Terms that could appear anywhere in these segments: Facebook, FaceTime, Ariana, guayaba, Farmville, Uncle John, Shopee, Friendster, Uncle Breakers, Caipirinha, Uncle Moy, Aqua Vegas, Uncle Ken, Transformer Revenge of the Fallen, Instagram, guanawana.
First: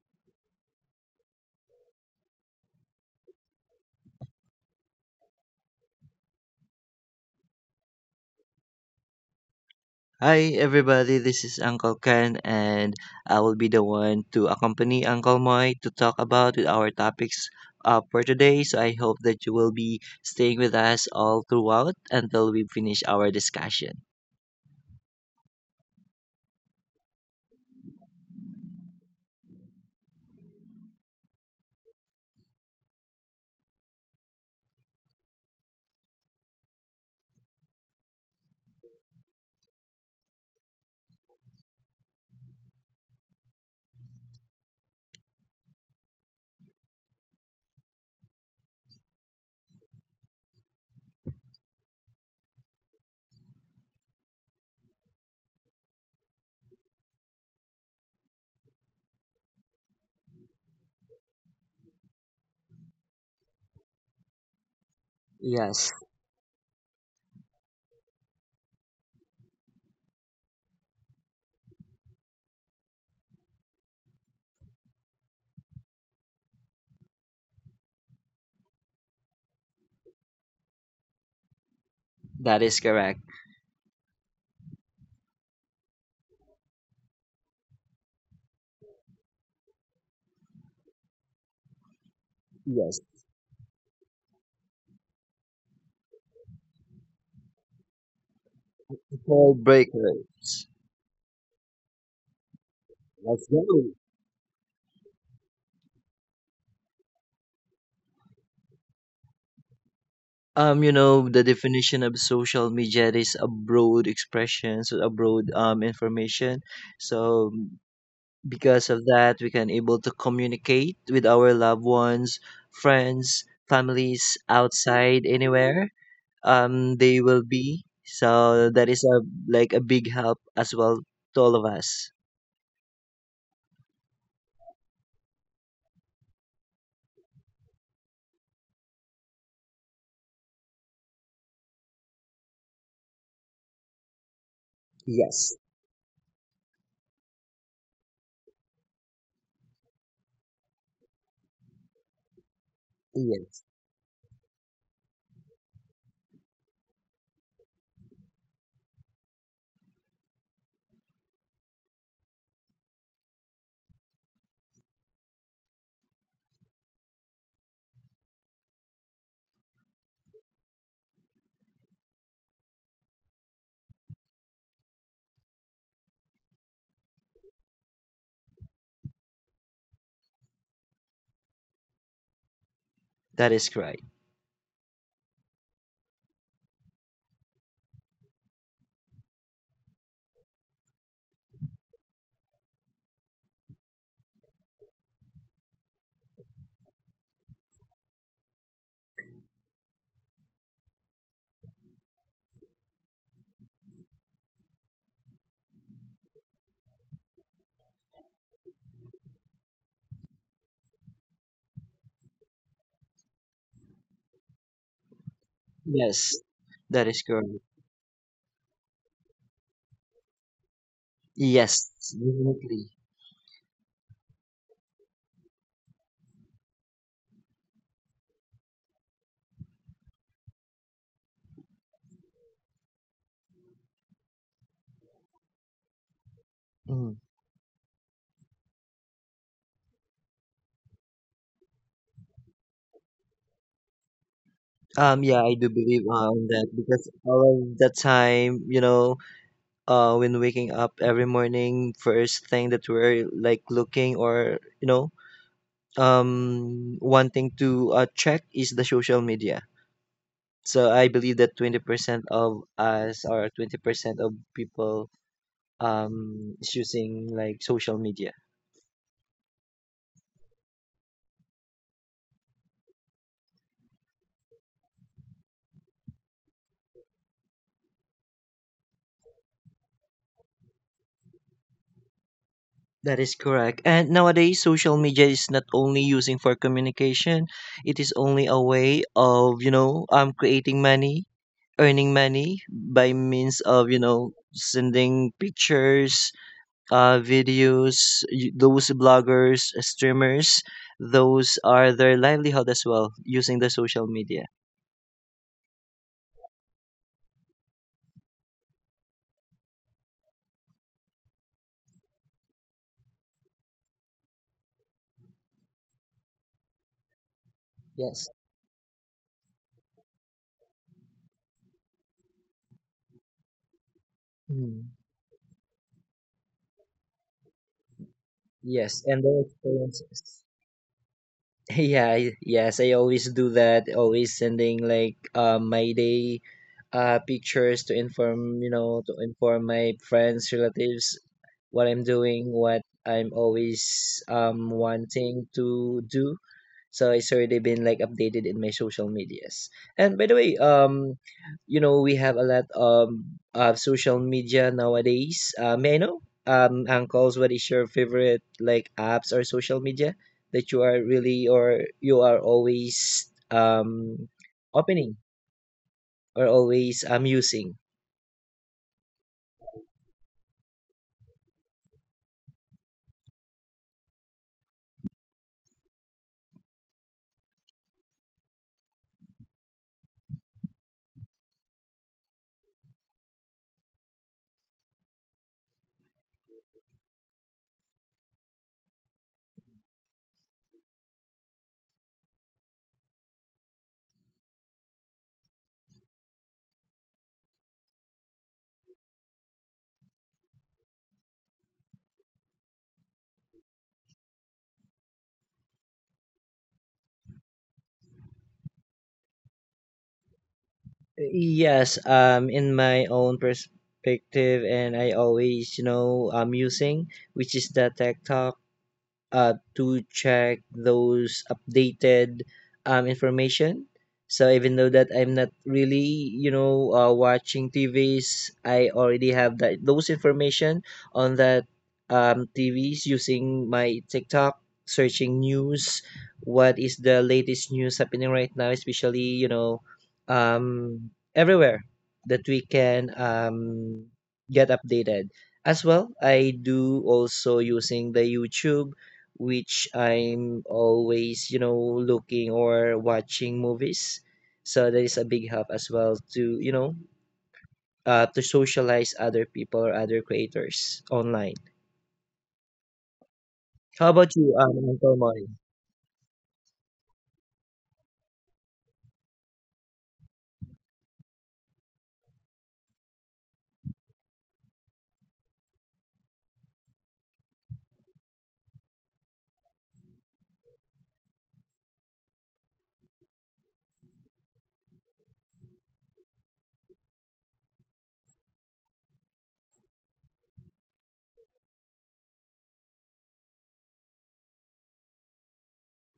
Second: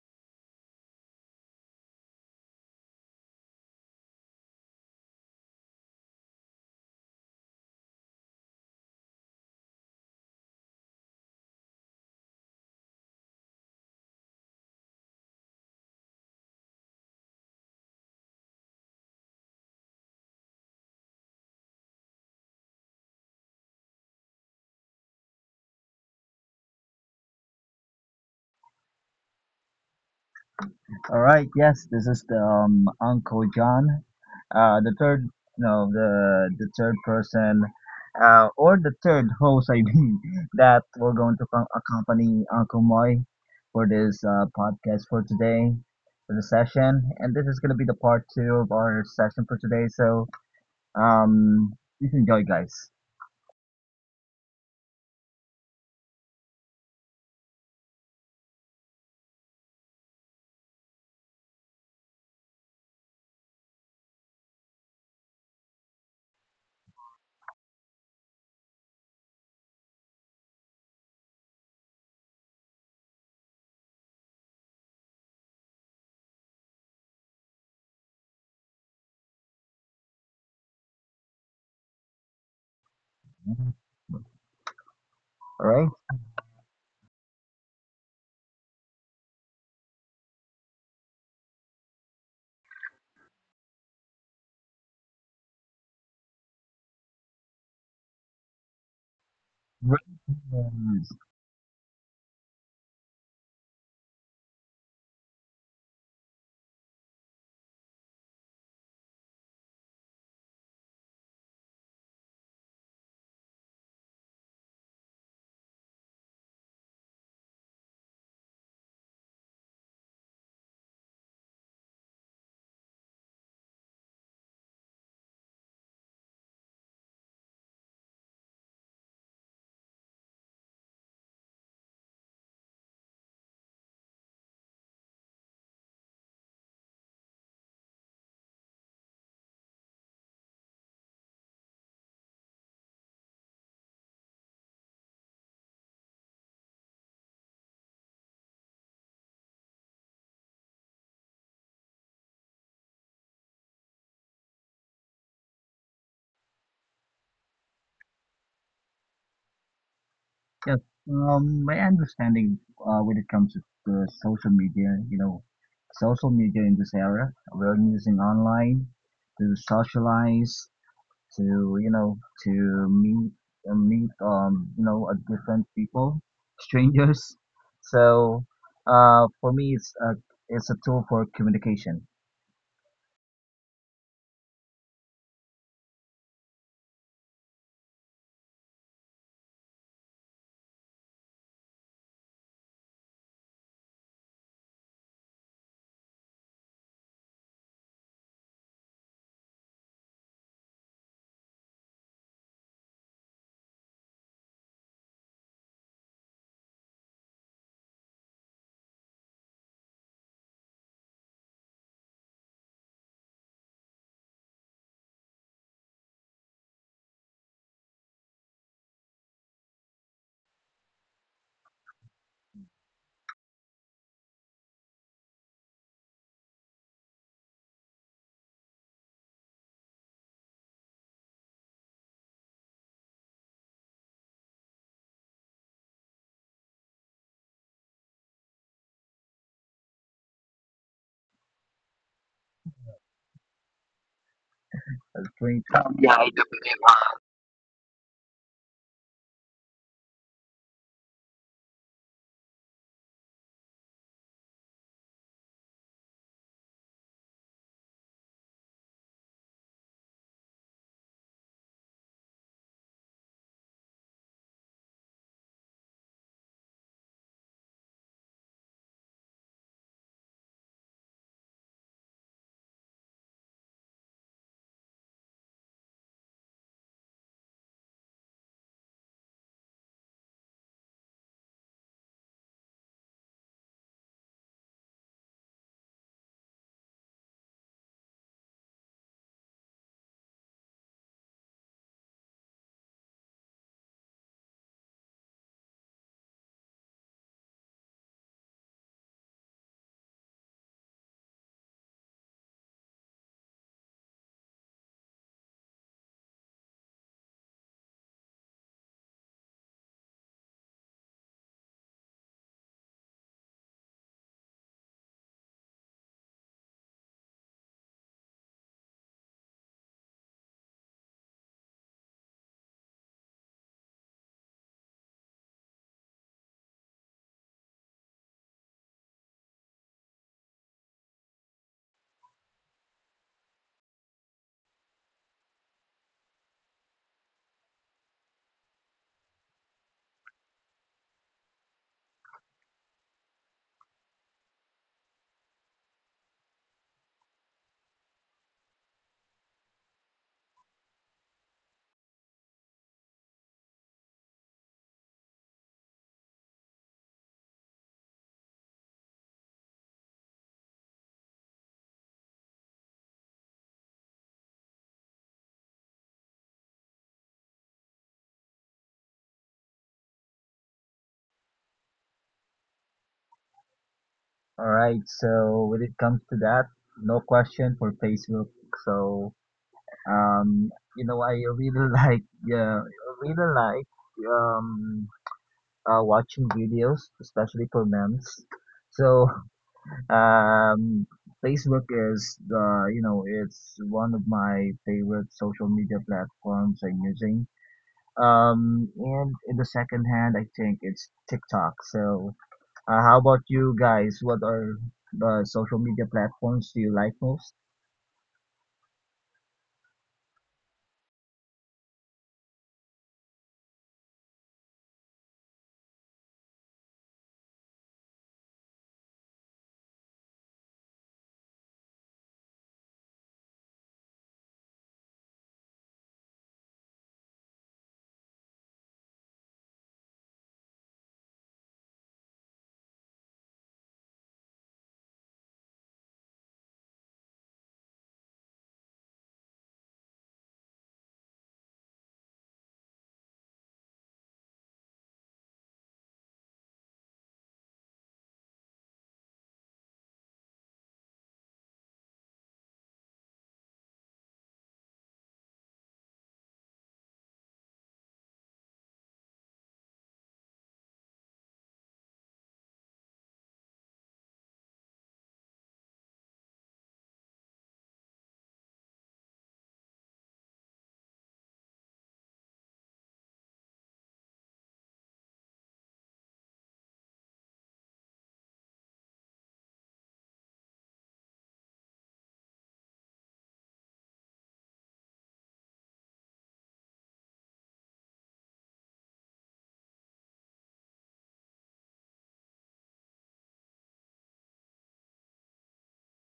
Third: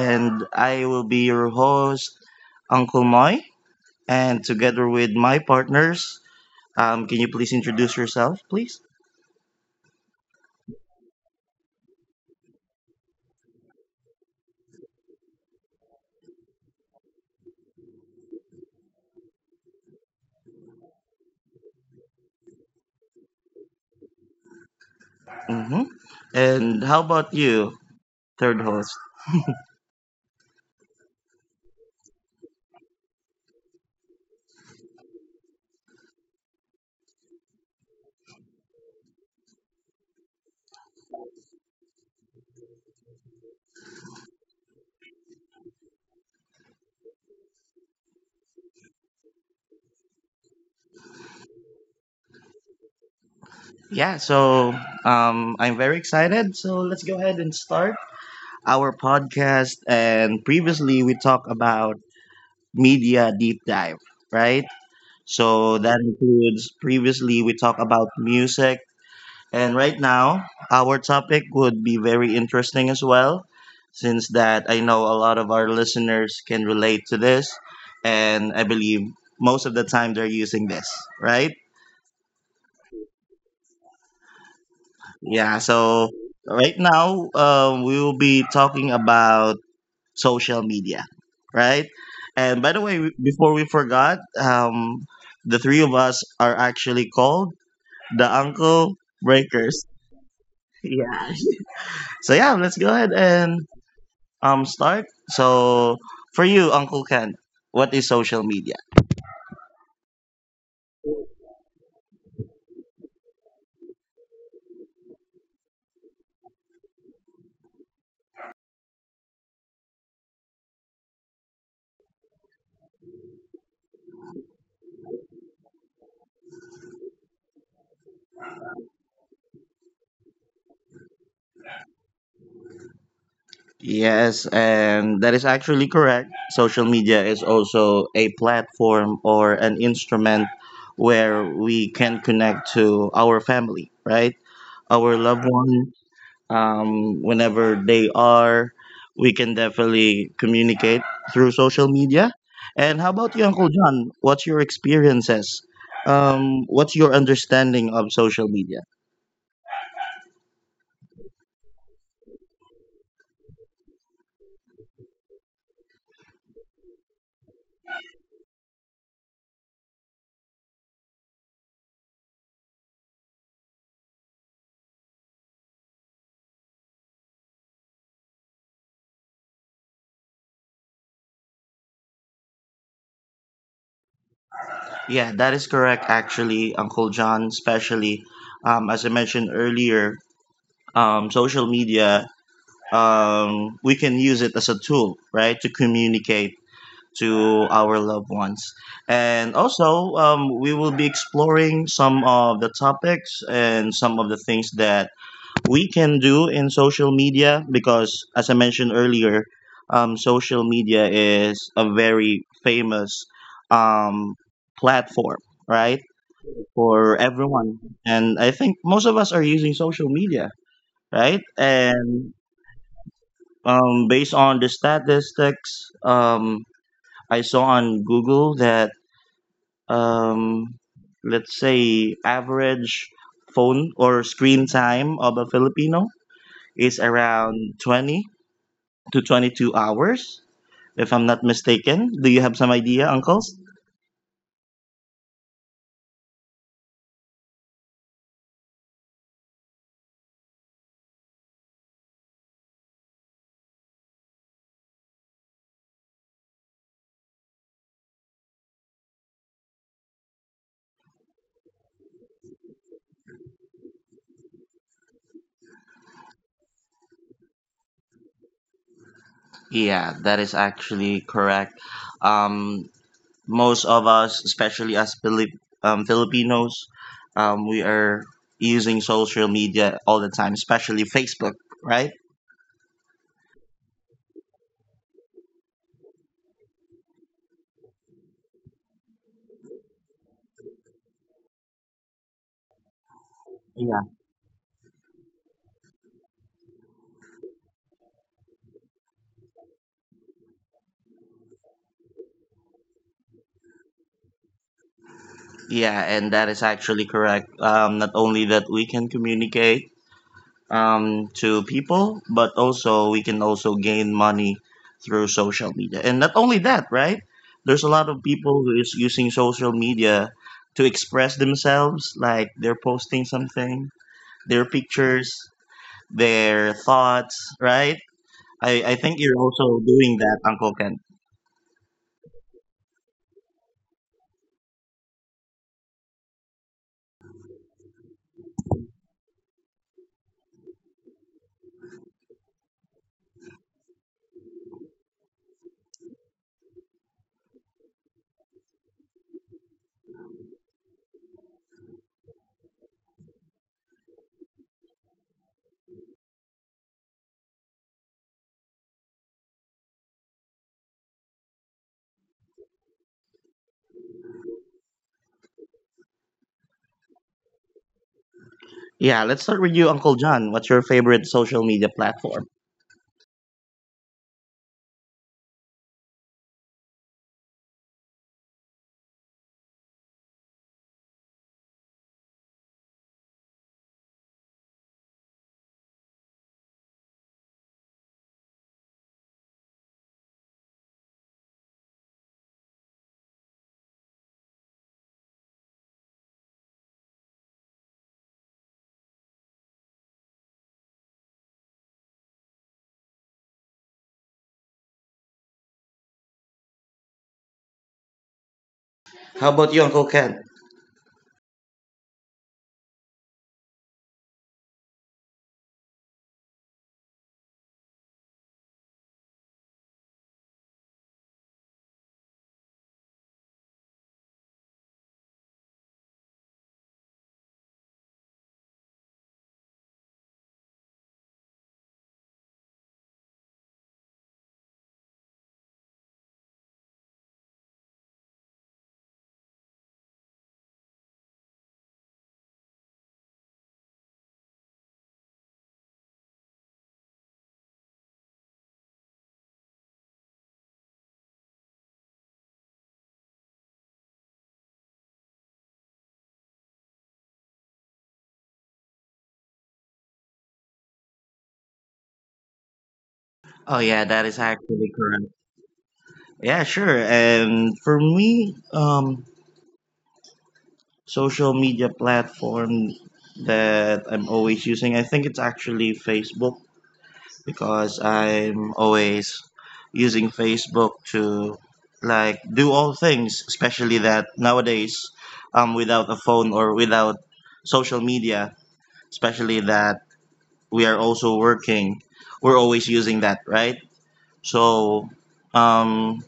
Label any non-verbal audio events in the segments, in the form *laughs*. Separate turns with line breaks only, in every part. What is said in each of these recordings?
And I will be your host, Uncle Moy. And together with my partners, can you please introduce yourself, please?
Hi, everybody. This is Uncle Ken, and I will be the one to accompany Uncle Moy to talk about with our topics for today. So I hope that you will be staying with us all throughout until we finish our discussion.
Mm-hmm. And how about you, third host?
All right. Yes, this is the Uncle John, the third, no, the third person, or the third host, I mean, *laughs* that we're going to accompany Uncle Moy for this podcast for today, for the session, and this is gonna be the part two of our session for today. So, um, please enjoy, guys.
Yeah, so I'm very excited. So let's go ahead and start our podcast. And previously, we talked about media deep dive, right? So
Yes,
that includes previously we talked about music. And right now, our topic would be very interesting as well, since that I know a lot of our listeners can relate to this, and I believe most of the time they're using this, right?
that is correct.
Yeah,
All
so right now, we will be talking about social media, right? And by the way,
Yes,
before we forgot, the three of us are actually called the Uncle
called
Breakers. *laughs*
right.
breakers.
Yeah. So yeah, let's go ahead
Let's
and
go.
start. So for you, Uncle Ken, what is social media?
You know, the definition of social media is a broad expression, so a broad information. So because of that, we can able to communicate with our loved ones, friends, families outside anywhere. They will be. So that is a like a big help as well to all of us.
Yes, and that is actually correct. Social media is also a platform or an instrument where we can connect to our family, right? Our loved
Yes.
one, whenever they are, we can definitely communicate through social media. And how about you, Uncle
Yes.
John? What's your experiences? What's your understanding of social media?
Yes, my understanding when it comes to the social media, you know, social media in this era, we're using online to socialize, to you know, to meet, you know, different people, *laughs* strangers. So, for me, it's a tool for communication.
That is correct.
Yeah, that is correct, actually, Uncle John, especially as I mentioned earlier, um, social media, we can use it as a tool, right, to communicate to our loved ones. And also, we will be exploring some of the topics and some of the things that we can do in social media because, as I mentioned earlier, social media is a very famous um, platform, right?
Yes. That
For
is correct.
everyone. And I think most of us are using social media, right?
Yes,
And
definitely.
based on the statistics, I saw on Google that um, let's say average phone or screen time of a Filipino is
Mm.
around 20 to 22 hours, if I'm not mistaken. Do you have some idea, uncles?
Yeah, I
Great.
do believe on that because all of the time, you know, when waking up every morning, first thing that we're like looking or, you know, one thing to check is the social media, so I believe that 20% of us or 20% of people is using like social media.
Yeah, that is actually correct. Um, Most of us, especially as Filipinos, we are using social media all the time, especially Facebook, right?
That is correct, and nowadays social media is not only using for communication, it is only a way of, you know, creating money, earning money by means of,
Yeah.
you know, sending pictures, videos, those bloggers, streamers, those are their livelihood as well using the social media.
Yeah, and that is actually correct. Not only that we can communicate to people, but also we can also gain money through social media. And not only that, right? There's a lot of
Yes.
people who is using social media to express themselves, like they're posting something, their
Mm.
pictures, their thoughts, right? I
Yes,
think
and
you're
their
also doing that,
experiences.
Uncle Ken.
*laughs* Yeah, yes, I always do that, always sending like my day pictures to inform, you know, to inform my friends, relatives what I'm doing, what I'm always wanting to do. So it's already been like updated in my social medias. And by the way, you know, we have a lot of social media nowadays. May I know, uncles, what is your favorite like apps or social media that you are really or you are always opening or always using?
Yeah, let's start with you, Uncle John. What's your favorite social media platform?
All right. So when it comes to that, no question for Facebook. So. Um, you know, I really *laughs* like yeah, I really like um watching videos, especially for memes. So um, Facebook is the you know it's one of my favorite social media platforms I'm using. And in the second hand, I think it's TikTok. So how about you guys? What are the social media platforms do you like most?
How about you, Uncle Ken?
Yes, in my own perspective, and I always, you know, using, which is the tech talk, to check those updated information. So even though that I'm not really, you know, watching TVs, I already have that those information on that TVs using my TikTok, searching news, what is the latest news happening right now, especially, you know, everywhere that we can get updated. As well, I do also using the YouTube, which I'm always, you know, looking or watching movies. So that is a big help as well to, you know, to socialize other people or other creators online.
Oh, yeah, that
How
is
about you,
actually correct.
Uncle Mori?
Yeah, sure. And for me, social media platform that I'm always using, I think it's actually Facebook. Because I'm always using Facebook to like do all things, especially that nowadays, without a phone or without social media, especially that we are also working, we're always using that, right? So, um,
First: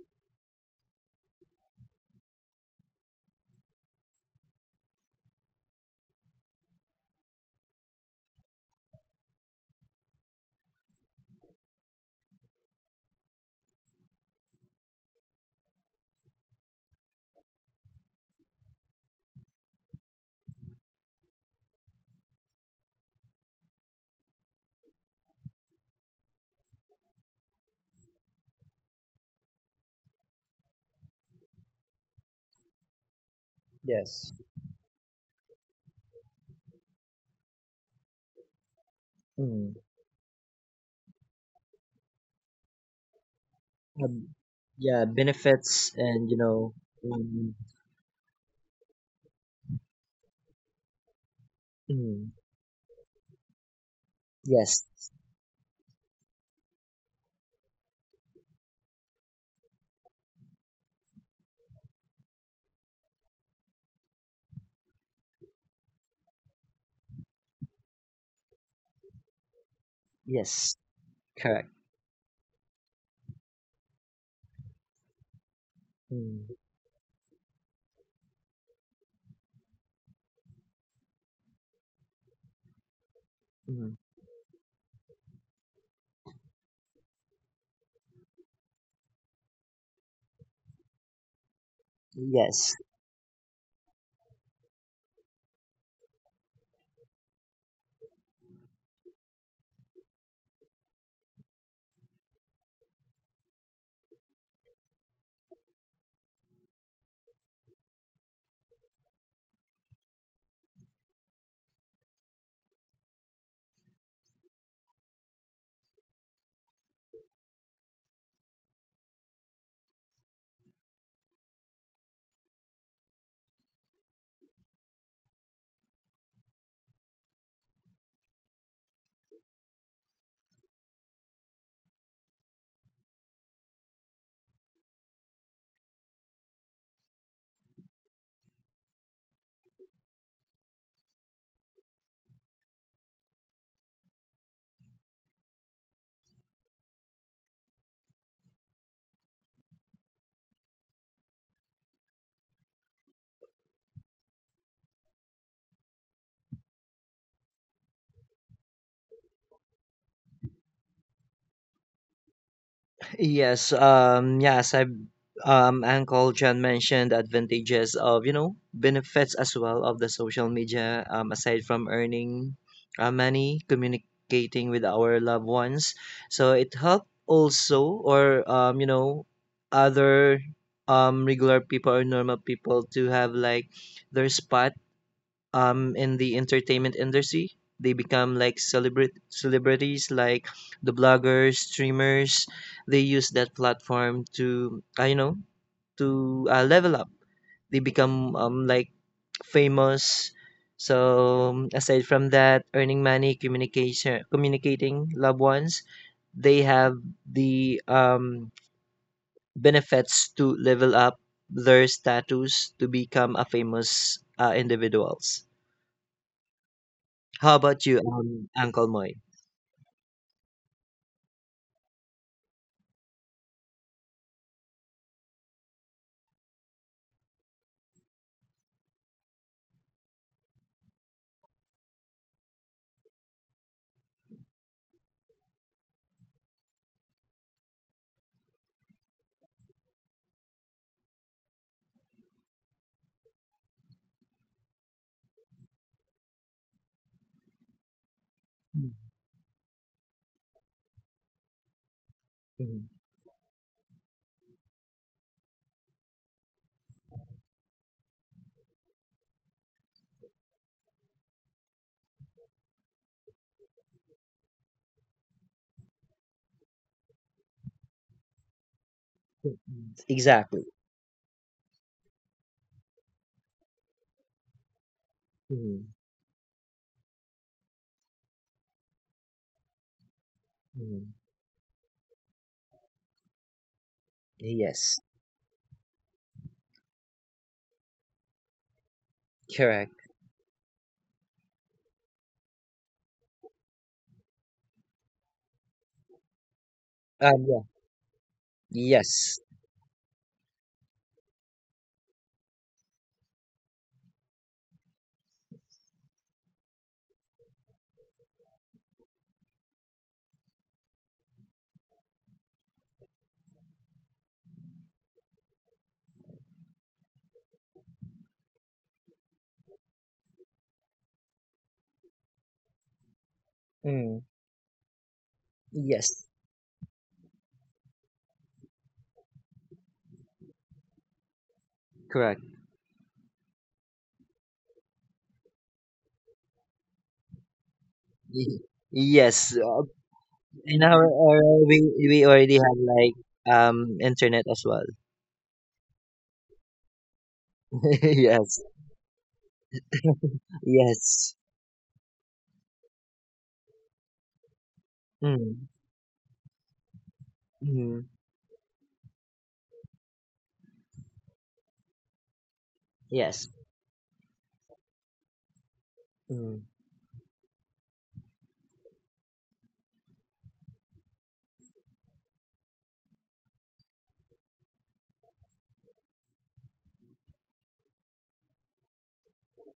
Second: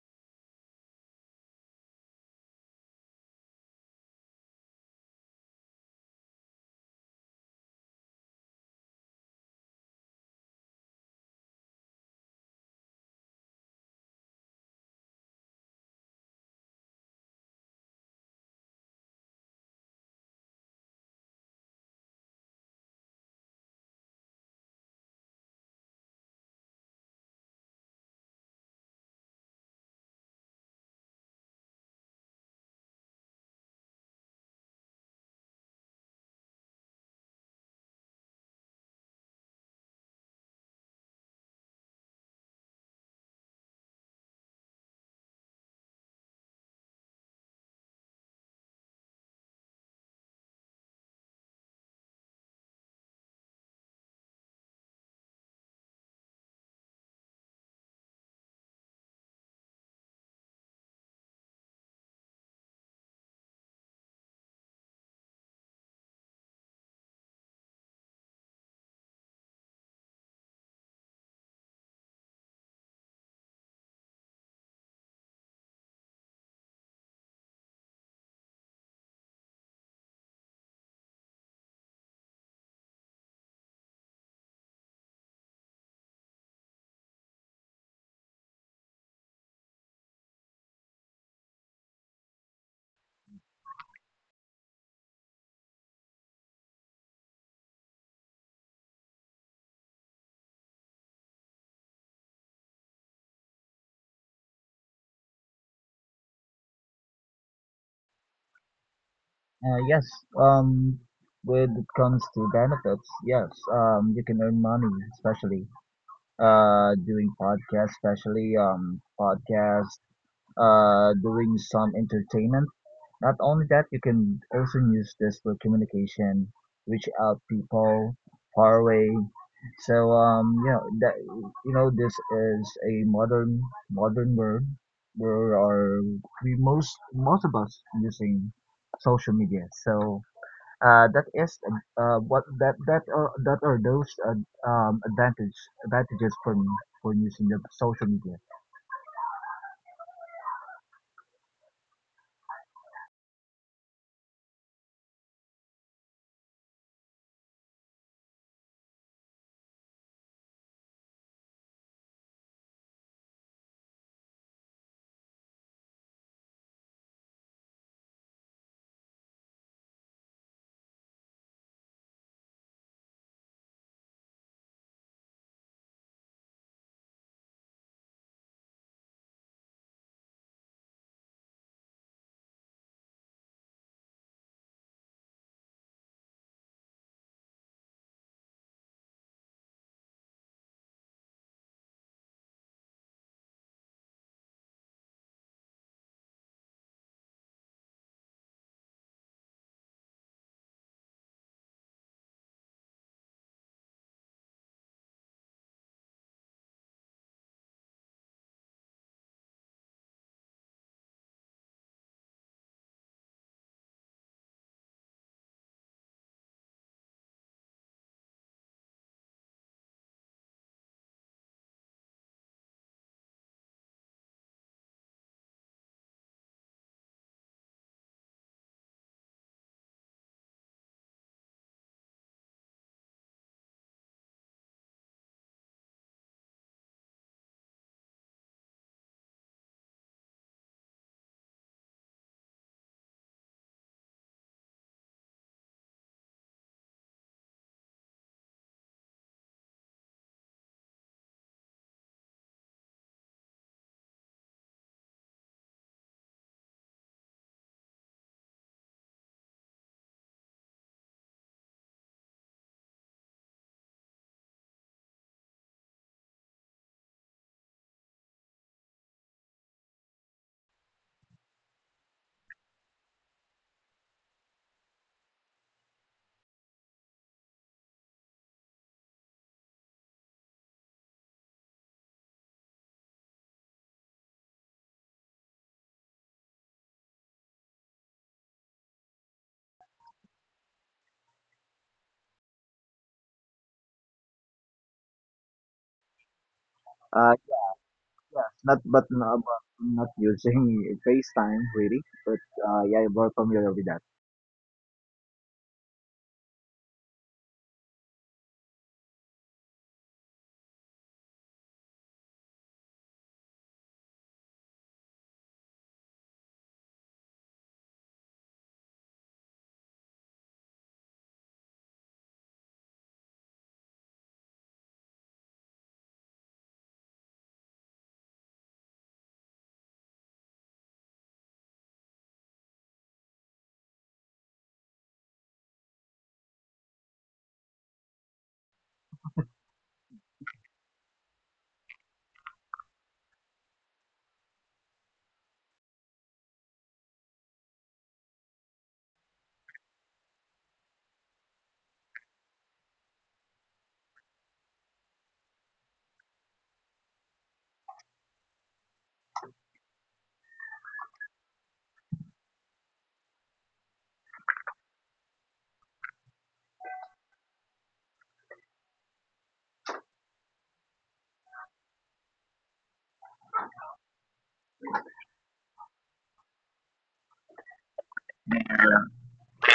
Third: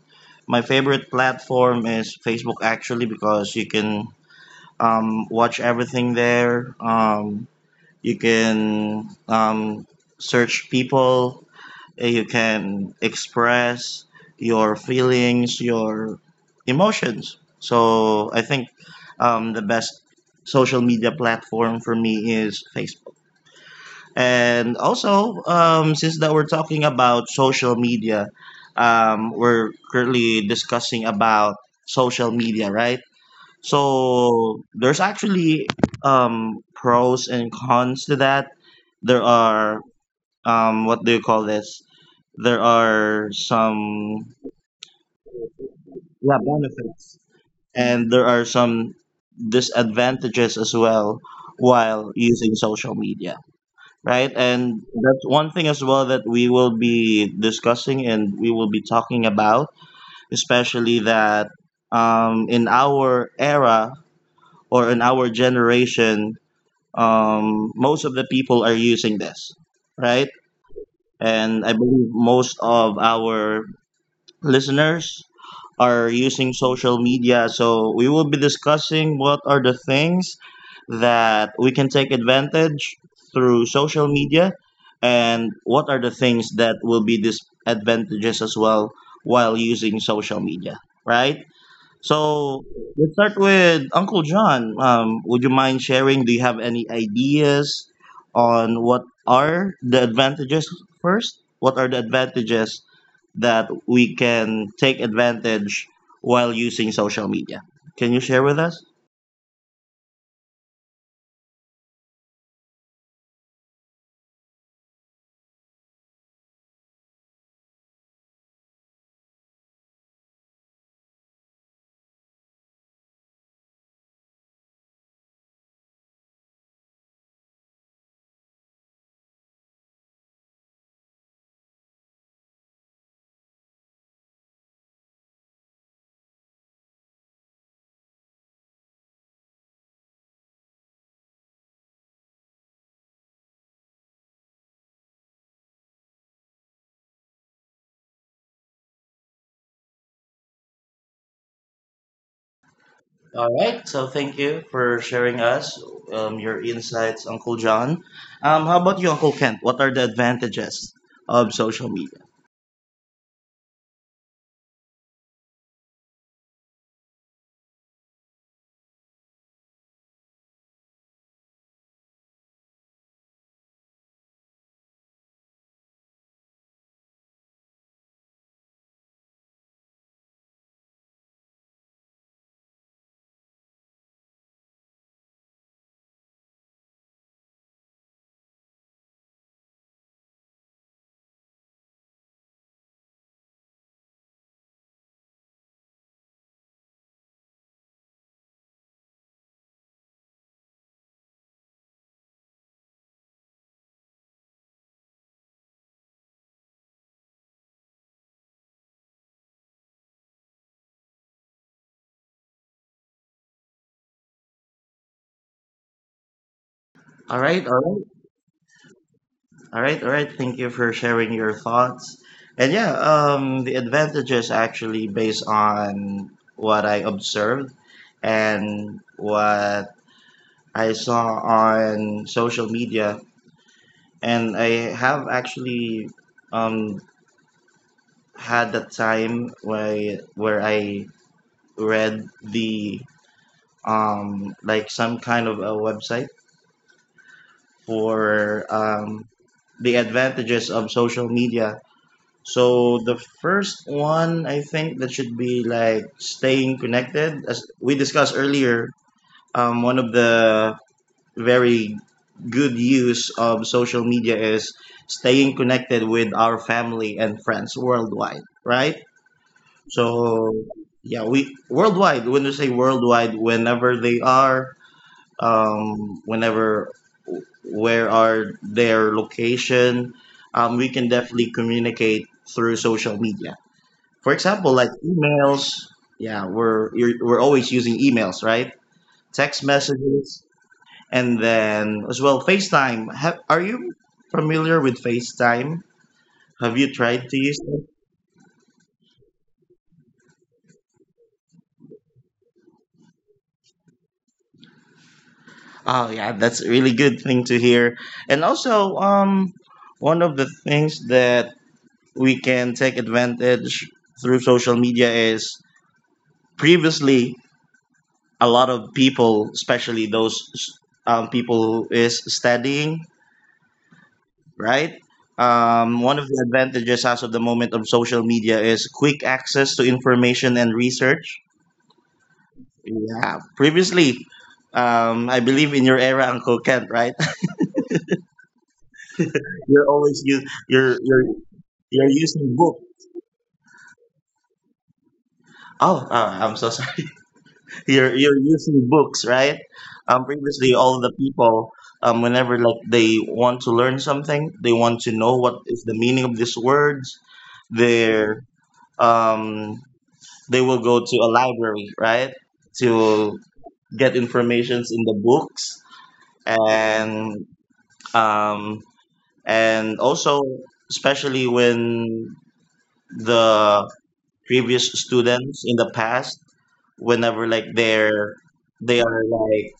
my favorite platform is Facebook actually because you can watch everything there. You can search people you can express your feelings, your emotions. So I think the best social media platform for me is Facebook. And also, since that we're talking about social media, we're currently discussing about social media, right?
Yes.
So there's actually pros and cons to that. There
Mm.
are what do you call this? There are
Um,
some
yeah, benefits, and, you
yeah
know,
benefits
um,
and there are some disadvantages as well while
mm,
using social media, right?
yes,
And that's one thing as well that we will be discussing and we will be talking about, especially that in our era or in our generation, most of the people are using this, right?
yes, correct.
And I believe most of our listeners are
Mm,
using social media. So we will be discussing what are the things that we can take advantage through
mm,
social media and what are the things that will be disadvantages as well while using social media, right? So
yes.
let's start with Uncle John. Would you mind sharing? Do you have any ideas on what are the advantages first? What are the advantages that we can take advantage while using social media? Can you share with us?
Uh, yes. Um, when it comes to benefits, yes. You can earn money, especially doing podcasts, especially podcasts, doing some entertainment. Not only that, you can also use this for communication, reach out people far away. So you know that you know this is a modern world where are we most of us using social media. So that is what that are those advantages for me for using the social media.
All right. So thank you for sharing us your insights, Uncle John. How about you, Uncle Kent? What are the advantages of social media?
Yes, I, Uncle John mentioned the advantages of, you know, benefits as well of the social media, aside from earning money, communicating with our loved ones. So it helped also or, you know, other regular people or normal people to have like their spot in the entertainment industry. They become like celebrities, like the bloggers, streamers. They use that platform to, you know, to, level up. They become like famous. So aside from that, earning money, communication, communicating loved ones, they have the benefits to level up their status to become a famous individuals.
All
How
right. All
about you,
right.
Uncle Moy?
All right, all right. Thank you for sharing your thoughts. And yeah, the advantages actually based on what I observed and what I saw on social media. And I have actually um, had the time where I read the like some kind of a website for
Mm,
the advantages of social media.
mhm,
So the first one, I think that should be like staying connected. As we discussed earlier, one of the very good use of social media is staying connected with our family and friends worldwide, right?
mm, mm.
So
Exactly.
yeah, we worldwide. When we say worldwide, whenever they are,
Mm,
whenever where are their location, we can
mm.
definitely communicate through social media. For example, like
Yes,
emails. Yeah, we're always using emails, right? Text
correct.
messages, and then as well FaceTime. Are you familiar with FaceTime? Have you tried to
Uh,
use
Yeah.
it?
yes, not but
Yes.
not, but not using *laughs* FaceTime really, but yeah, I'm more familiar with that.
Oh yeah, that's a really good thing to hear. And also, one of the things that we can take advantage through social media is previously a lot of people, especially those people who is studying,
Mm,
right? One of
yes,
the advantages as of the moment of social media is quick access to information and research.
correct.
Yeah, previously, I believe in your era, Uncle Kent, right?
*laughs* Y-
*laughs*
Yes.
you're always you
In
you're
our
you're
era,
you're
we
using
already
book.
have like internet as well.
Oh, I'm so sorry. *laughs*
*laughs*
You're
Yes.
using books, right? Previously, all the
Yes.
people, whenever like they want to learn something, they want to know what
Mm,
is the meaning of these words.
mm,
They're um, they will go to a library, right, to
yes.
get informations in the books
Mm.
and um, and also especially when the previous students in the past, whenever like they're they are like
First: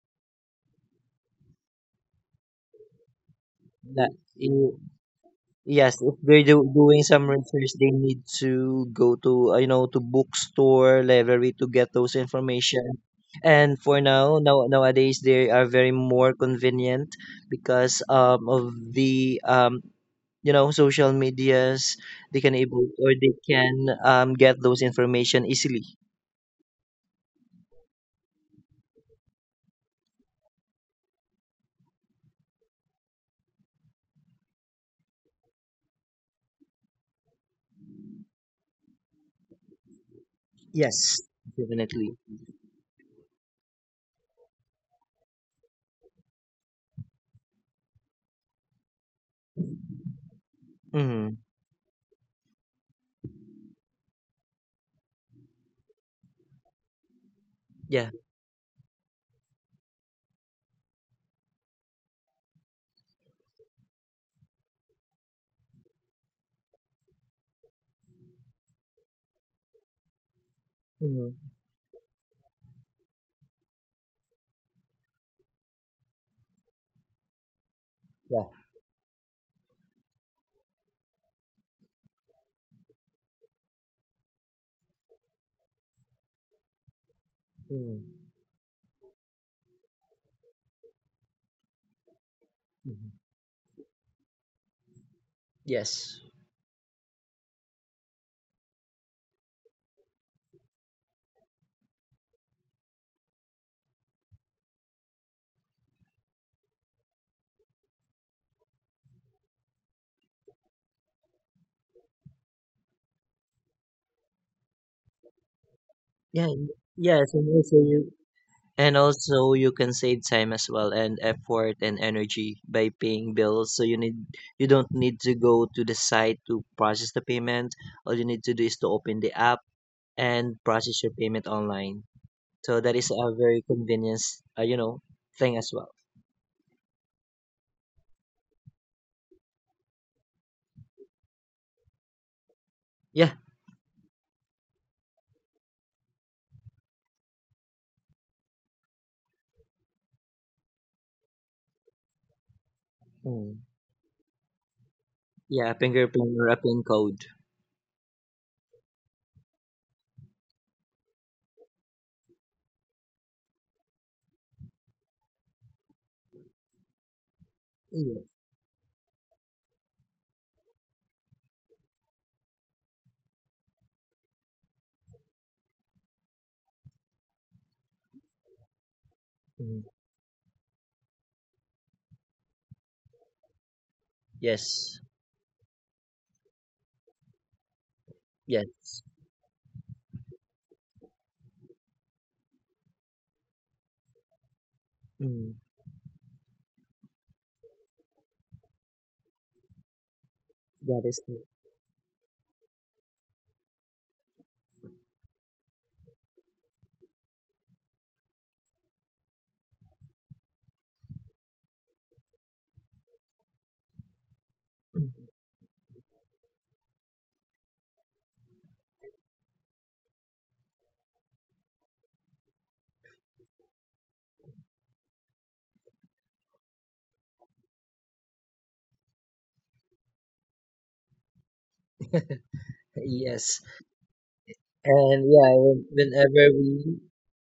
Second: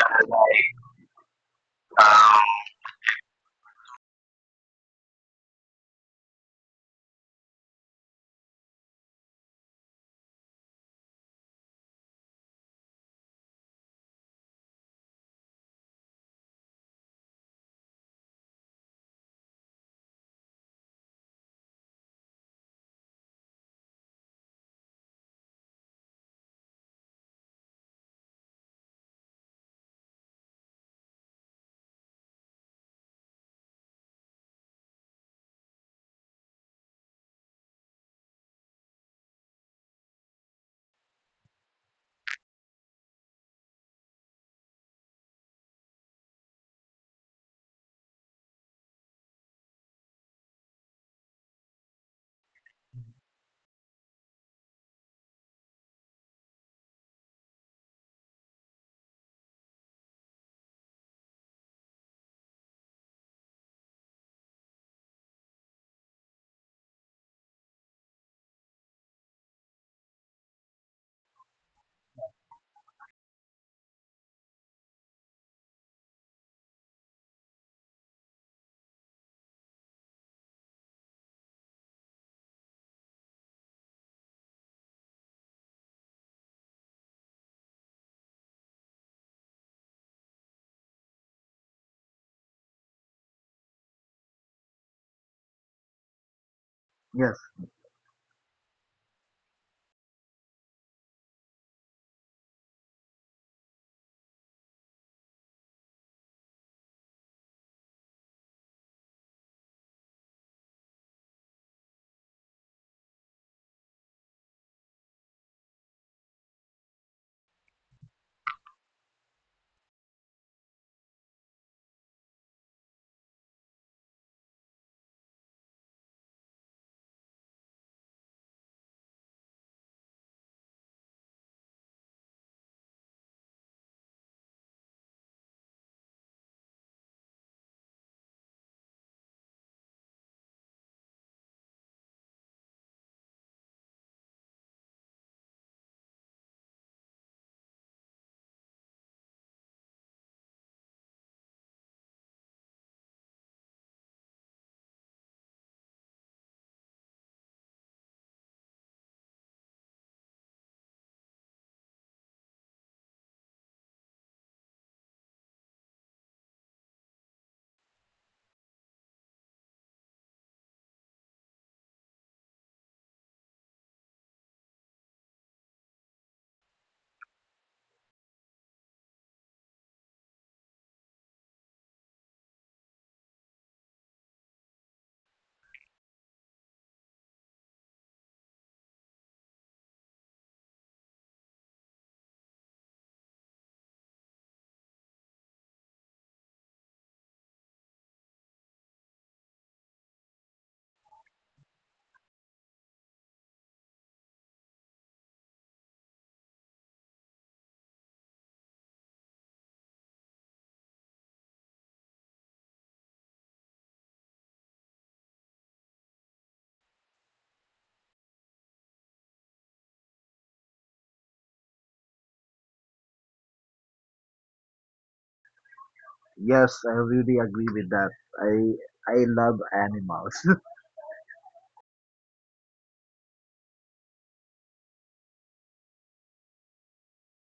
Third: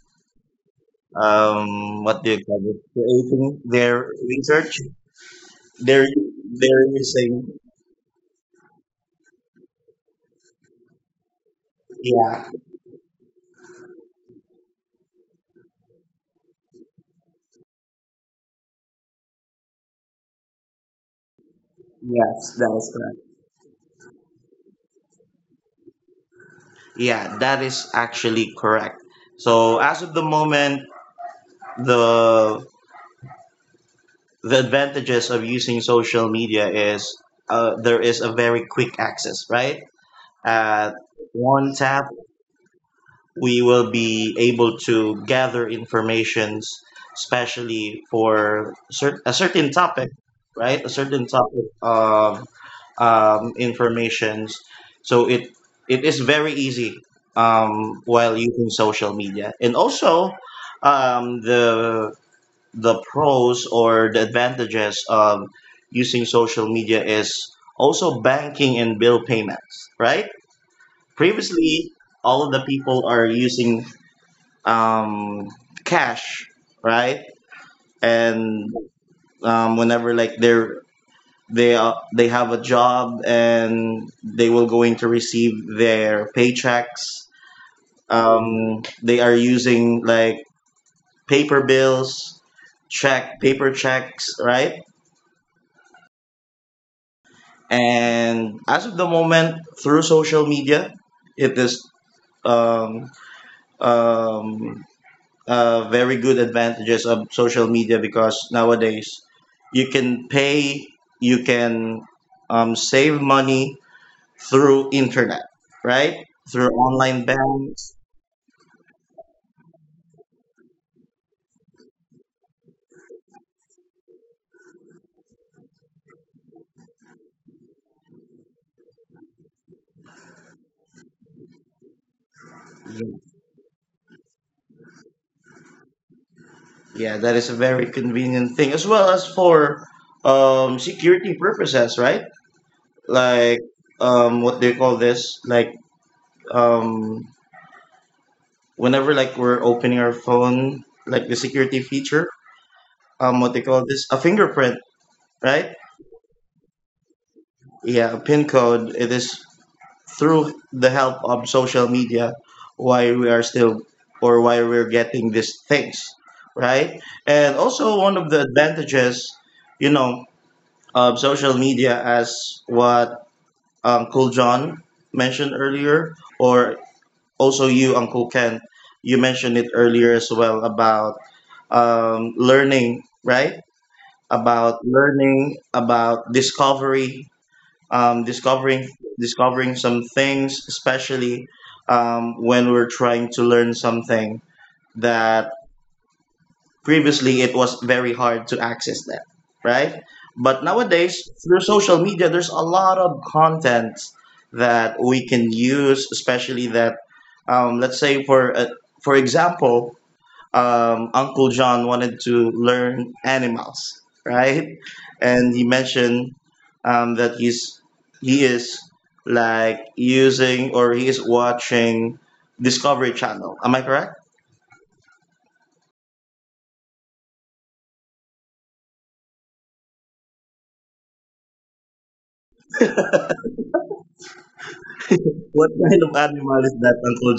what do you call it, creating their
That
research,
you Yes, if they're
they're
doing some
using
research, they need to go to, you know, to bookstore, library to get those
yeah.
information. And for now, nowadays they are very more convenient because of the you know, social medias. They can
Yes, that
able
is
or
correct.
they can get those information easily.
Yeah, that is actually correct. So as of the moment, the the advantages of using social media is there is a very quick access, right? At
Yes,
one tap,
definitely.
we will be able to gather informations, especially for a certain topic, right? A
Mm-hmm.
certain topic of informations. So it is very easy
Yeah.
while using social media, and also um, the the pros or the advantages of using social media is also banking and bill payments, right?
Mm-hmm.
Previously, all of the people are using um, cash, right?
Yeah.
And whenever like they have a job and they will going to receive their paychecks.
Mm-hmm.
They are using like paper bills,
Mm-hmm.
check paper checks, right?
Yes.
Yes,
And as of the moment, through social media, it is um, um, very good advantages of social media because nowadays you can pay, you can save money through internet, right?
Yeah.
Through online
Yes, and also you,
banks.
and also you can save time as well, and effort and energy by paying bills. So you need, you don't need to go to the site to process the payment. All you need to do is to open the app and process your payment online. So that is a very convenience, you know, thing as well.
Yeah, that is a very convenient thing as well as for security purposes, right?
Yeah.
Like what do you call this? Like um, whenever like we're opening our phone, like the security feature, what
Mm.
they call this, a fingerprint,
Yeah,
right?
fingerprint or a pin code.
Yeah, a pin code. It is through the help of social media why we are still or why we're getting these things, right? And also one
Yeah.
of the advantages, you know, of social media as what Cool John mentioned earlier, or also you, Uncle Ken, you mentioned it
Mm.
earlier as well about learning, right? About
Yes.
learning, about discovery, um, discovering,
Yes.
discovering some things, especially when we're trying to learn something
Mm.
that previously it was very hard to access that, right? But
That is
nowadays
it.
through social media there's a lot of content that we can use, especially that let's say for example, Uncle John wanted to learn animals, right? And he mentioned that he's he is like using or he is watching Discovery Channel, am I correct?
yes, I really agree with that. I I love animals. *laughs*
Yes. And yeah,
What kind of
whenever
animal is
we,
that, uncle?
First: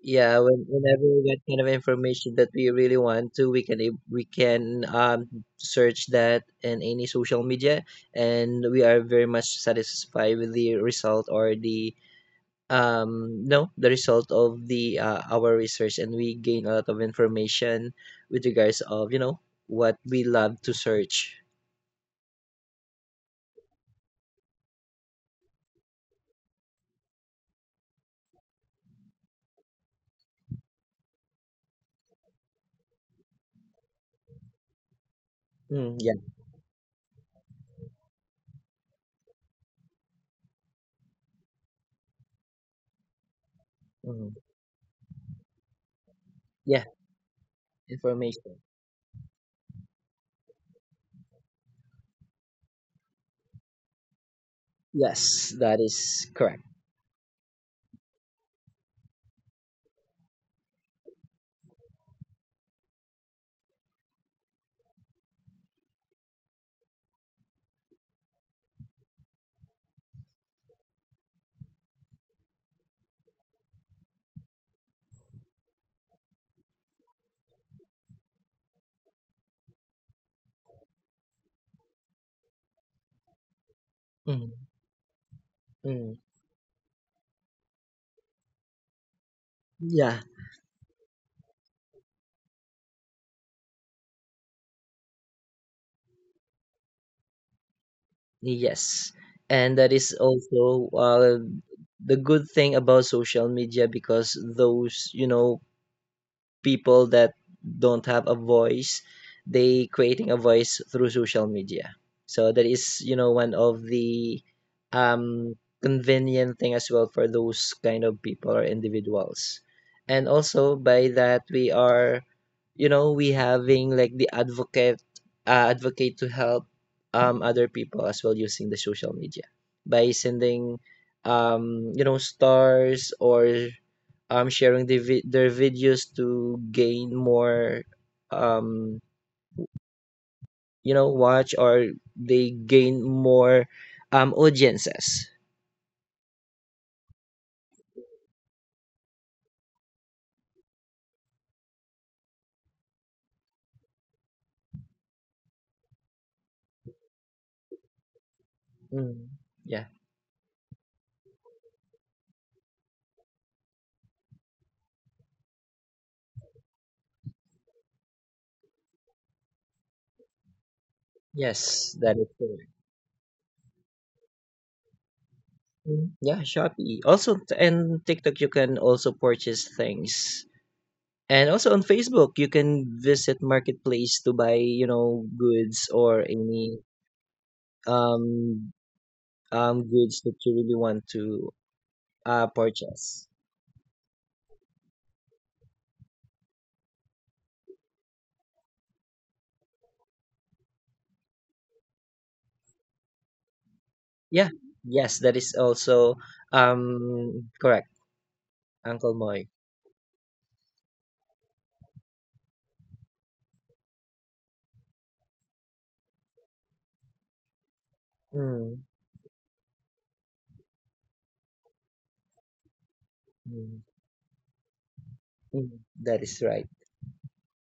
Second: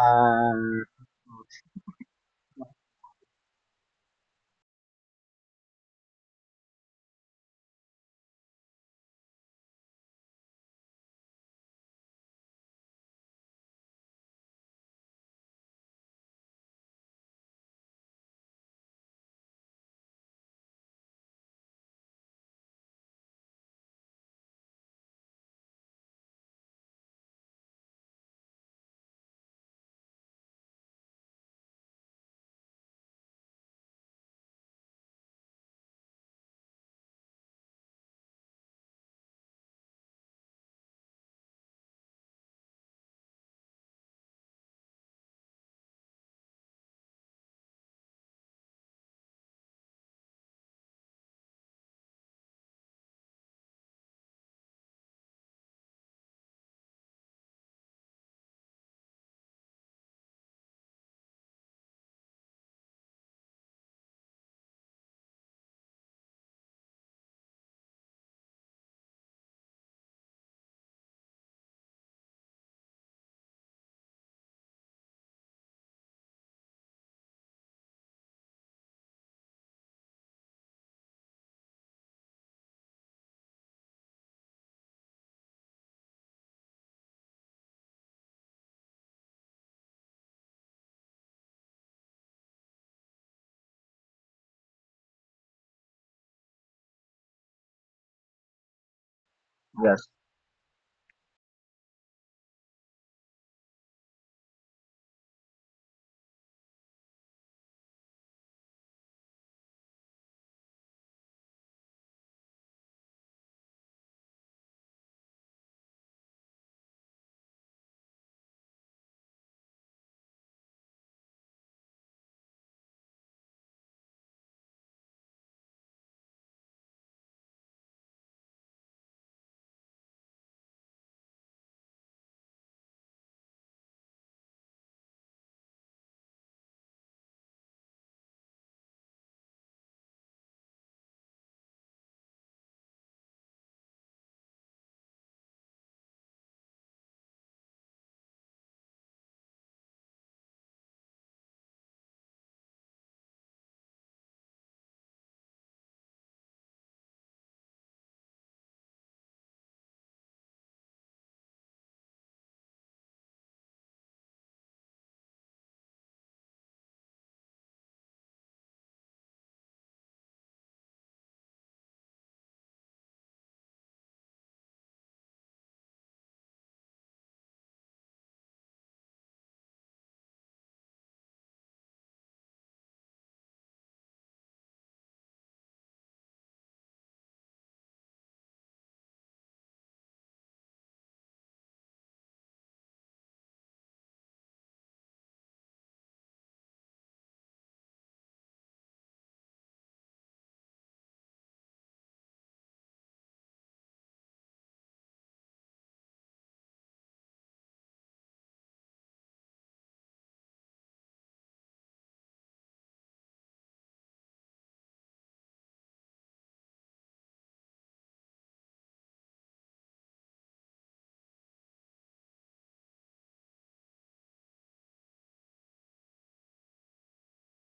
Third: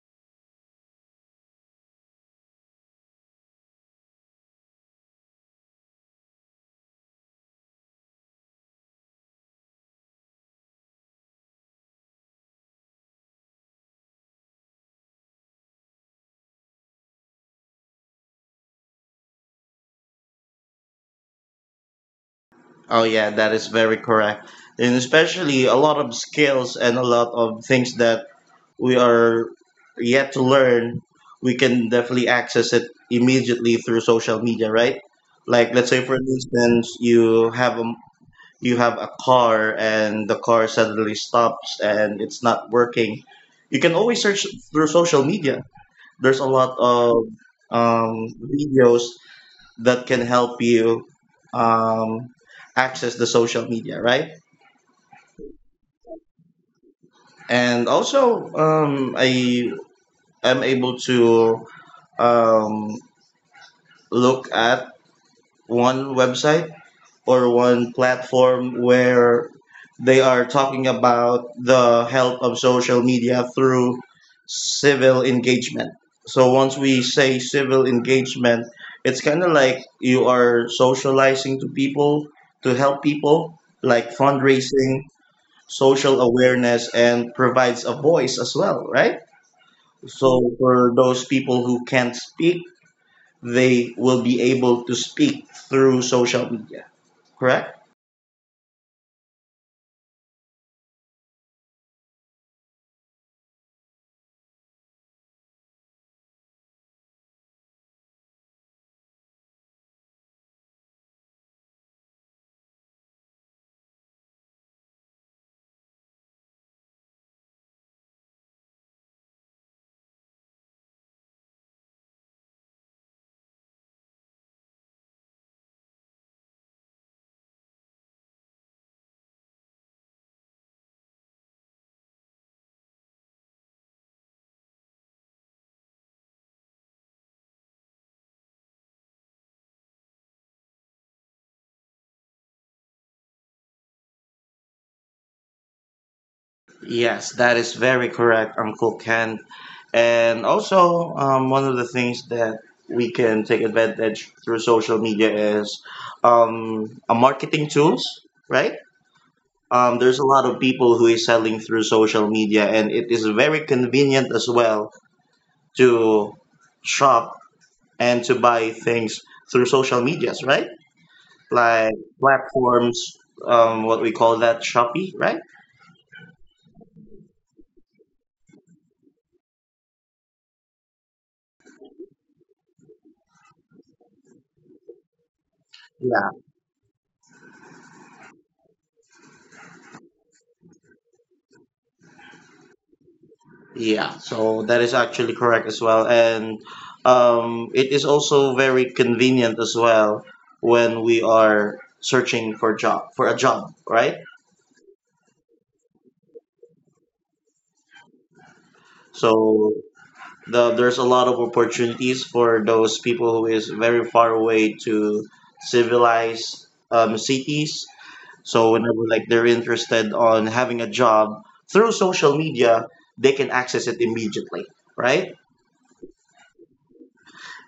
yeah, whenever we get kind of information that we really want to, we can search that in any social media, and we are very much satisfied with the result or the, no, the result of the, our research, and we gain a lot of information with regards of, you know, what we love to search.
Oh yeah, that is very correct. And especially a lot of skills and a lot of things that we are yet to learn, we can definitely access it immediately through social media, right? Like let's
Mm,
say
yeah,
for instance, you have a car and the car suddenly stops and it's not working. You can always
mm,
search through social media. There's a lot
yeah,
of
information.
videos that can help you um, access the social media, right?
Yes, that is correct.
And also, I am able to um, look at one website or one platform where they are talking about the help of social media through civil engagement. So once we say civil engagement, it's kind of like you are socializing to people to help people, like
Mm,
fundraising,
mm,
social awareness, and provides a voice as well, right?
yeah.
So for those people who can't speak, they will be able to speak through social media, correct?
Yes, and that
yes,
is also, the good thing about social media, because those, you know, people that don't have a voice, they creating a voice through social media. So that is, you know, one of the um convenient thing as well for those kind of people or individuals. And also by that, we are, you know, we having like the advocate, advocate to help other people as well using the social media, by sending, you know, stars or sharing the their videos to gain more, um you know, watch, or they gain more audiences.
Yes, that is very correct, Uncle Ken. And also, one of the things that we can take advantage through social media is a marketing tools, right?
Mm, yeah,
There's a lot of people who is selling through social media, and it is very convenient as well to shop and to buy things through social medias, right? Like
yes, that is correct.
platforms, what we call that Shopee, right?
Mm, yeah, shopee also, and tiktok, you can also purchase things. And also on facebook, you can visit marketplace to buy, you know, goods or any um goods that you really want to purchase.
Yeah, so that is actually correct as well. And it is also very convenient as well when we are searching for job for a job, right?
Yeah. Yes, that is also correct, Uncle Moy.
So there's a lot of opportunities for those people who is very far away to civilized cities. So
Mm,
whenever like they're interested on having a job through social media, they can
mm,
access it immediately, right?
mm, that is right.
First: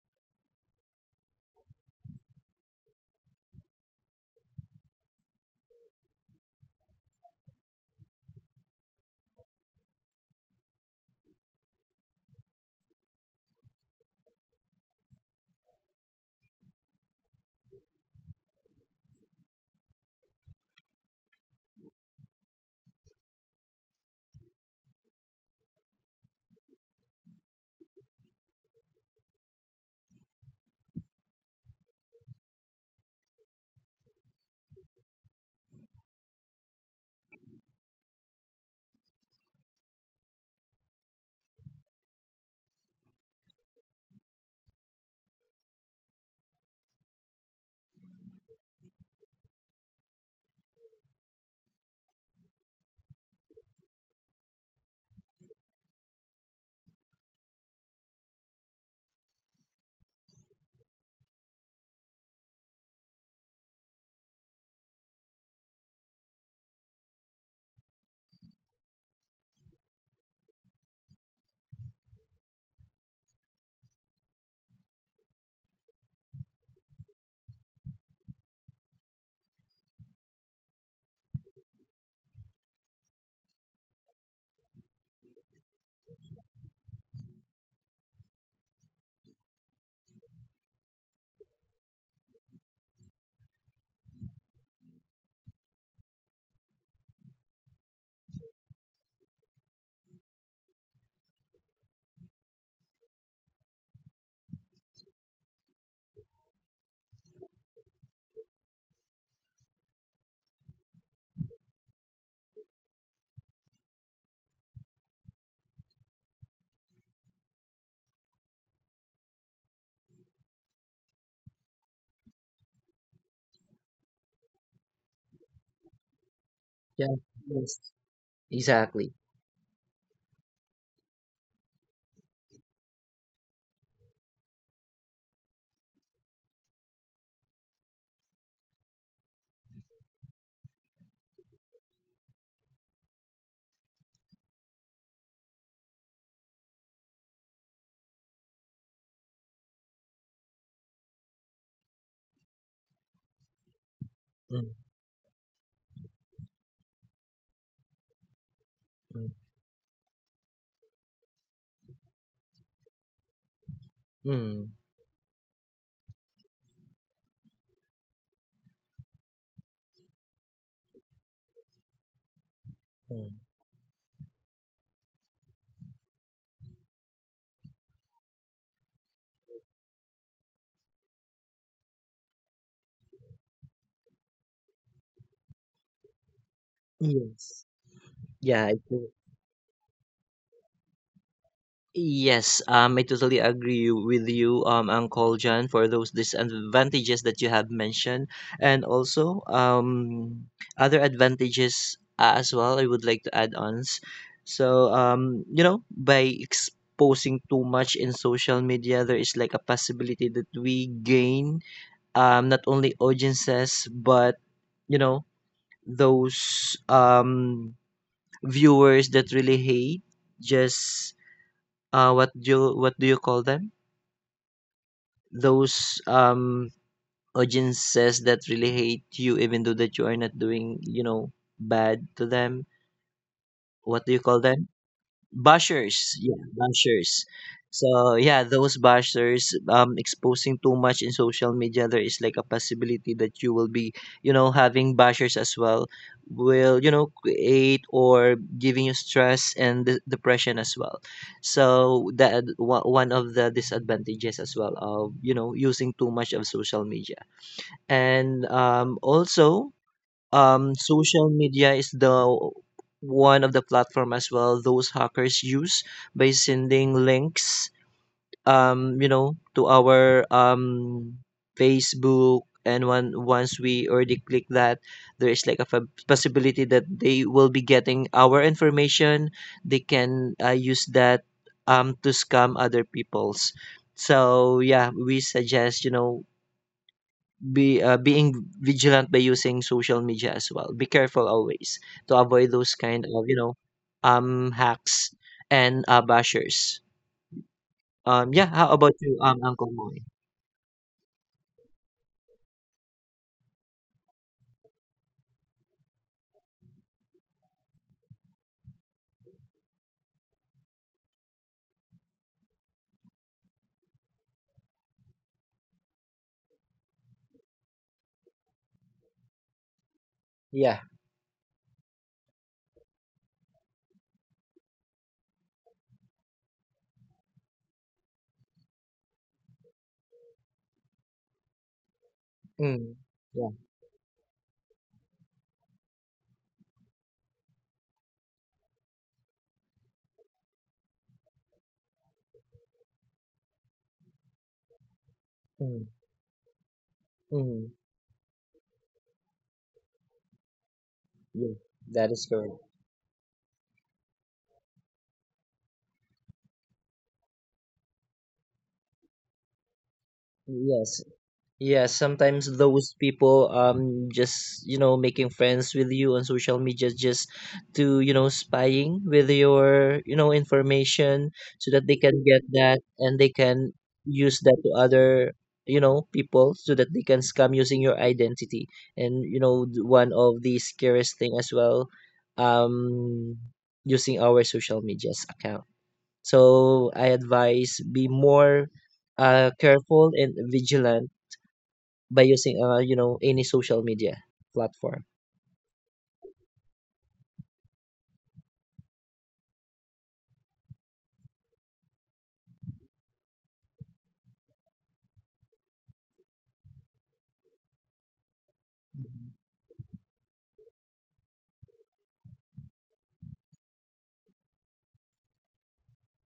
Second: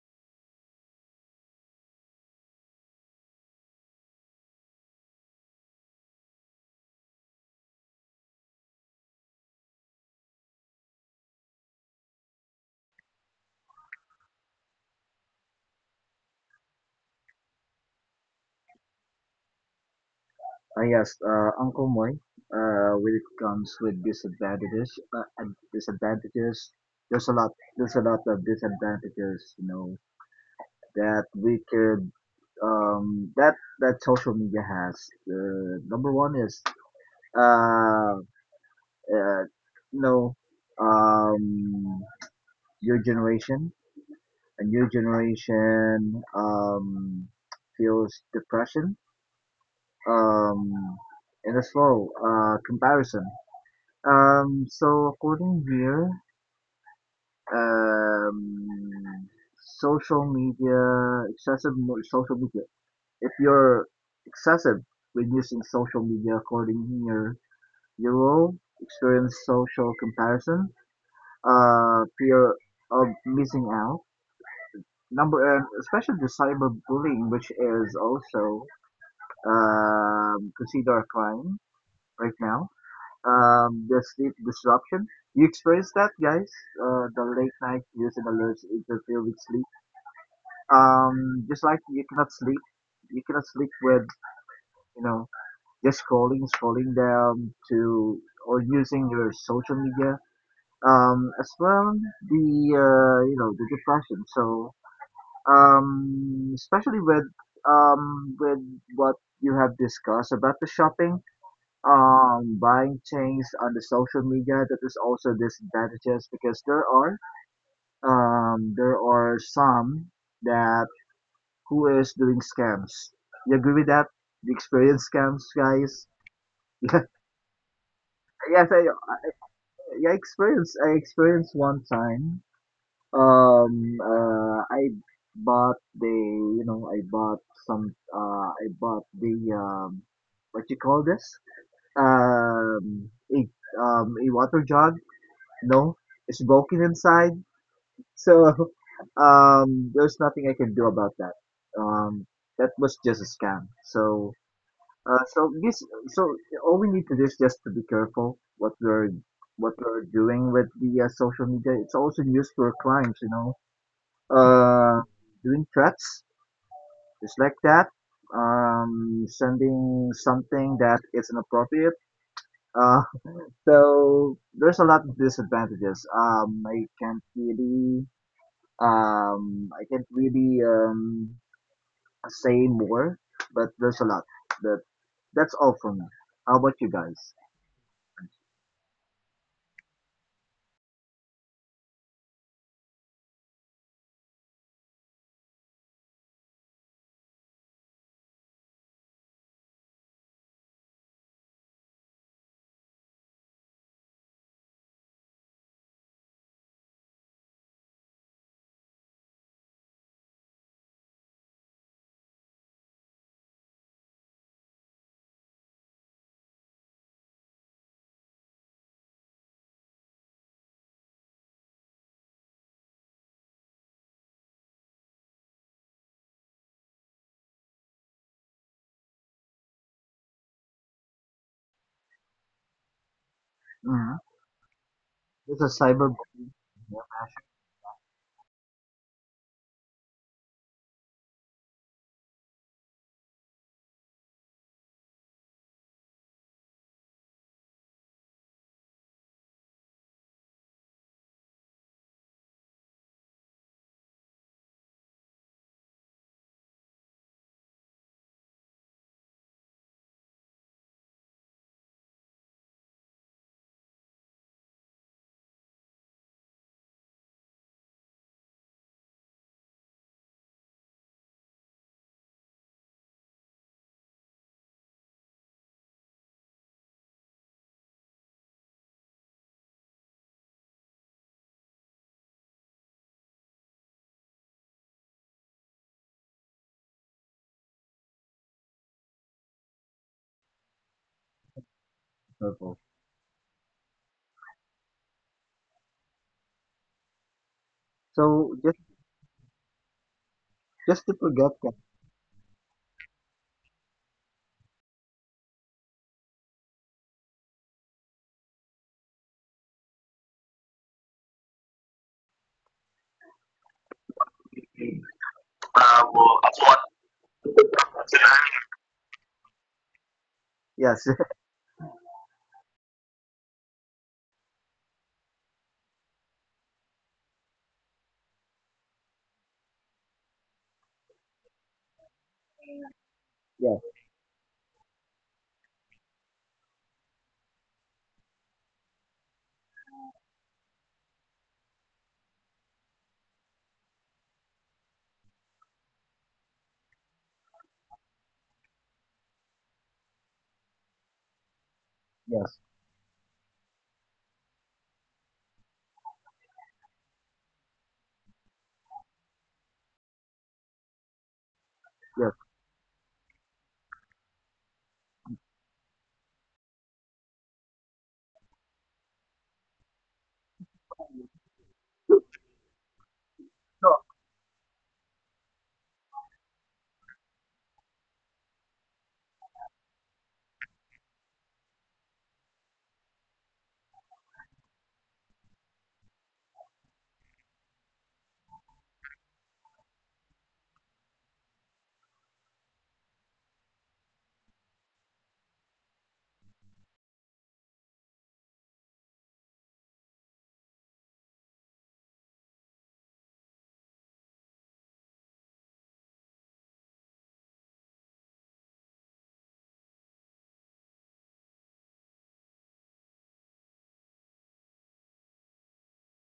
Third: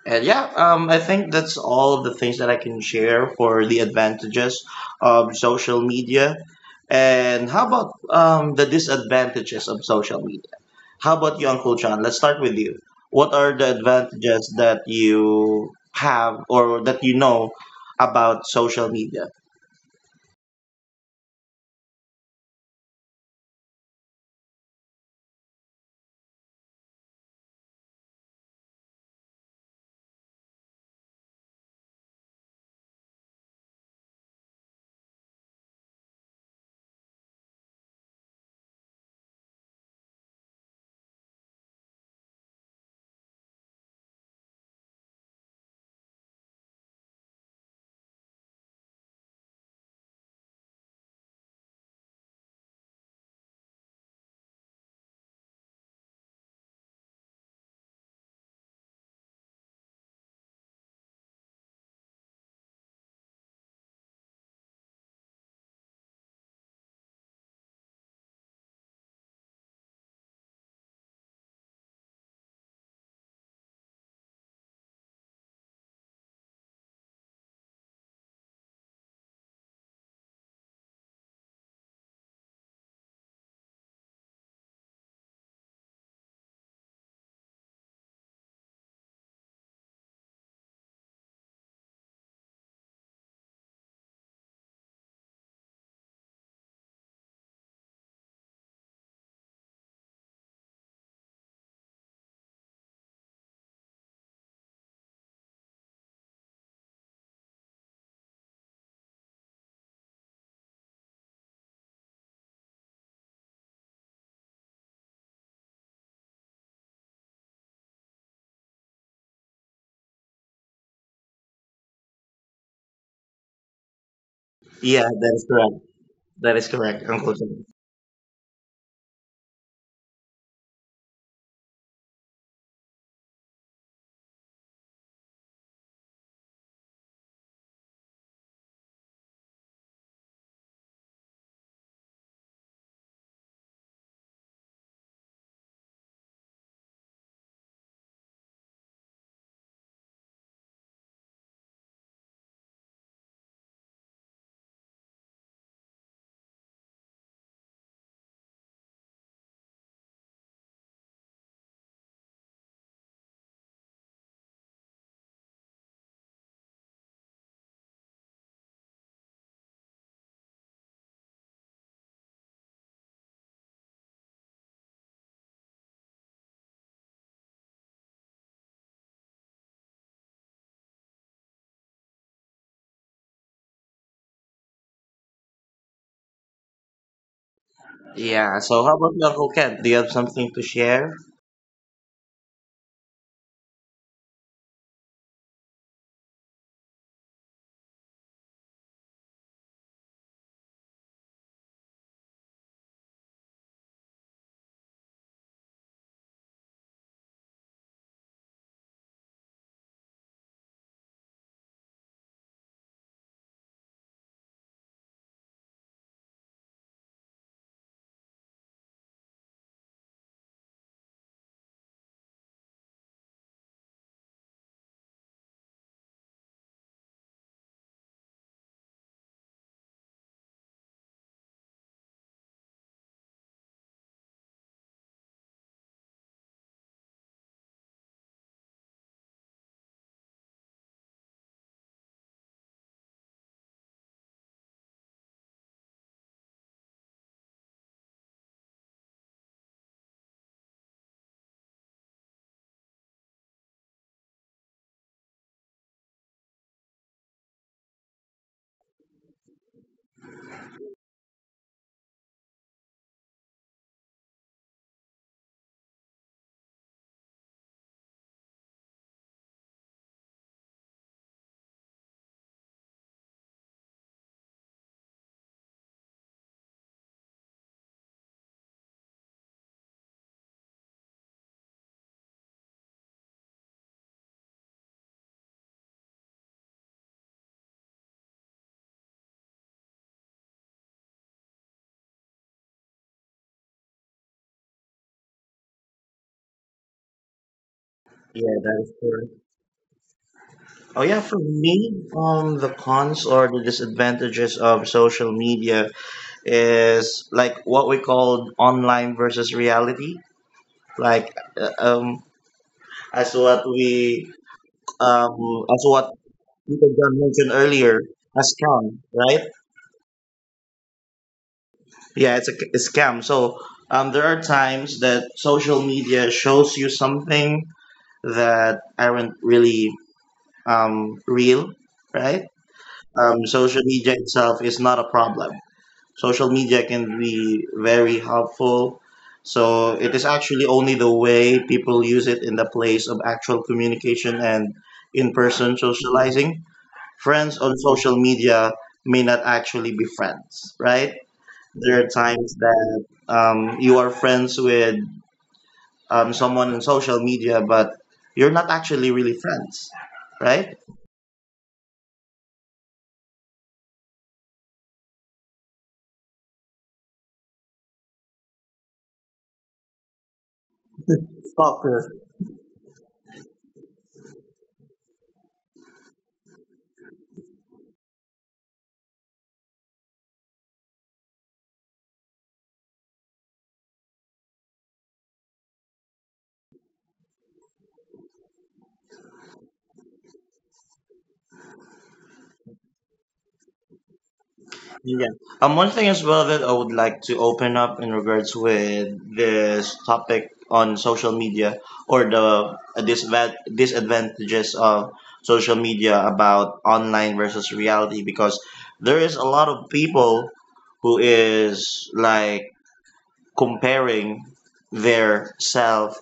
And yeah, I think that's all of the things that I can share for the advantages of social media. And how about the disadvantages of social media? How about you, Uncle John? Let's start with you. What are the advantages that you have or that you know about social media?
Yes, Uncle Moy, when it comes with disadvantages, disadvantages, there's a lot, there's a lot of disadvantages, you know, that we could, that, that social media has. Number one is, uh, uh, you know, um, your generation, a new generation, feels depression, um, and as well, comparison. So according here, um, social media, social media. If you're excessive when using social media, according here, you will experience social comparison, fear of missing out, number, and especially the cyberbullying, which is also considered a crime right now. Um, the sleep disruption. You experience that, guys? The late night views and alerts interfere with sleep. Just like you cannot sleep with you know just scrolling, scrolling down to or using your social media. As well the you know the depression. So especially with with what you have discussed about the shopping buying things on the social media. That is also disadvantages because there are some that who is doing scams. You agree with that? You
Yeah,
experience
that is
scams,
correct.
guys?
That is correct,
*laughs*
Yeah.
Uncle John.
Yes.
Yes, i
Exactly.
i experienced, I experienced one time, I bought the you know I bought some I bought the what you call this, um a a water jug. No, it's broken inside. So *laughs* there's nothing I can do about that. Um, that was just a scam. So
Mm,
so this so all we need to do is just to be careful
mm,
what we're doing with the social media. It's also used for crimes, you know,
mm,
uh, doing threats just like that, sending something that is inappropriate. Uh,
mm.
*laughs* so there's a lot of disadvantages. I can't really say more, but there's a lot. But that's all from me. How about you guys?
Yes.
Yeah,
Yeah, I
so how about
do
you, Uncle Ken? Do you have something to share?
Yes, I totally agree with you, Uncle John, for those disadvantages that you have mentioned, and also other advantages as well. I would like to add on. So, you know, by exposing too much in social media, there is like a possibility that we gain, not only audiences but, you know, those, viewers that really hate, just, what do you call them? Those audiences that really hate you, even though that you are not doing, you know, bad to them. What do you
Mm-hmm.
call them?
This is
Bashers, yeah,
cyberbullying. Yeah,
bashers. So yeah, those bashers exposing too much in social media, there is like a possibility that you will be, you know, having bashers as well, will, you know, create or giving you stress and depression as well. So that one of the disadvantages as well of, you know, using too much of social media. And also, social media is the one of the platform as well those hackers use by sending links, you know, to our facebook, and when once we already click that, there is like a possibility that they will be getting our information. They can, use that to scam other people's. So yeah, we suggest, you know, be, being vigilant by using social media as well. Be careful always to avoid
purple.
those kind of, you know, hacks and, bashers.
Yeah,
So
Yeah.
that is
How about
correct.
you, Uncle Moy?
Oh
just to
yeah, for
forget that.
me, the cons or the disadvantages of social media is like what we call online versus reality. Like, uh, um, as what we, um, as what Peter John mentioned earlier, a scam, right?
Yes, *laughs*
Yeah, it's a scam. So, there are times that social media shows you something that aren't really, real, right? Social
yes,
media itself is not a problem, social media can be very helpful. So it is actually only the way people use it in the place of actual communication and in person
Mm,
socializing. Friends
mm,
on social media may not actually be friends, right?
yeah,
There are
that is
times
correct.
yes,
that you are friends with someone on social media, but you're not actually really friends, right?
Yes, yeah,
yes.
sometimes those people just, you know, making friends with you on social media just to, you know, spying with your, you know, information so that they can get that, and they can
No,
use that to other, you know, people so that they can scam using your identity. And you know, one of the scariest thing as well, um using our social media's account. So I advise be more careful and vigilant by using, you know, any social media platform.
Yeah. One thing as well that I would like to open up in regards with this topic on social media or the disadvantages of social media about online versus reality because there is a lot of people who is like comparing their self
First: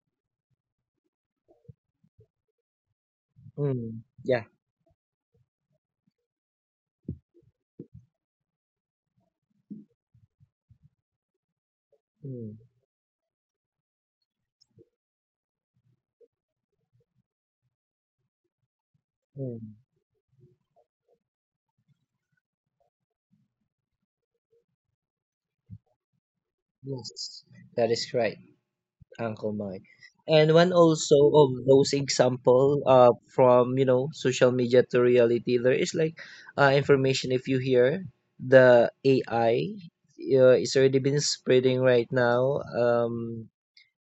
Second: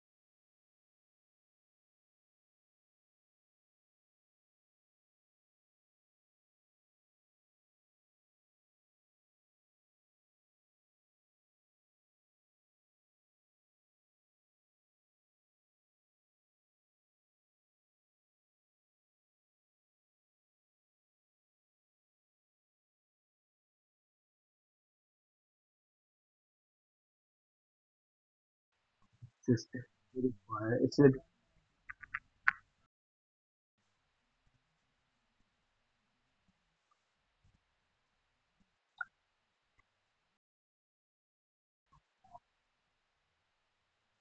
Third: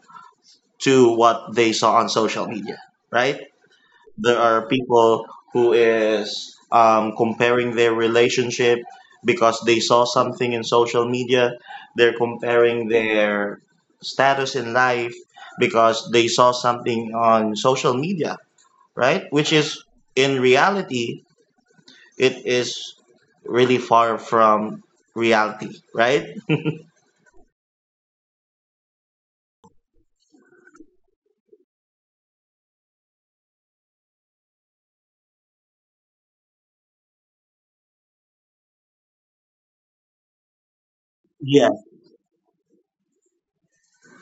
to what they saw on social media, right?
Mm,
There
yeah.
are people who is comparing their relationship because they saw something in social media, they're
Mm,
comparing their status in life because they saw something on social media, right, which
mm,
is in reality, it is really far from reality, right?
yes, that is correct. Uncle
it's
Mike. And one
it's a
also of those example, from, you know, social media to reality, there is like, information, if you hear the AI, it's already been
Yes,
spreading right now,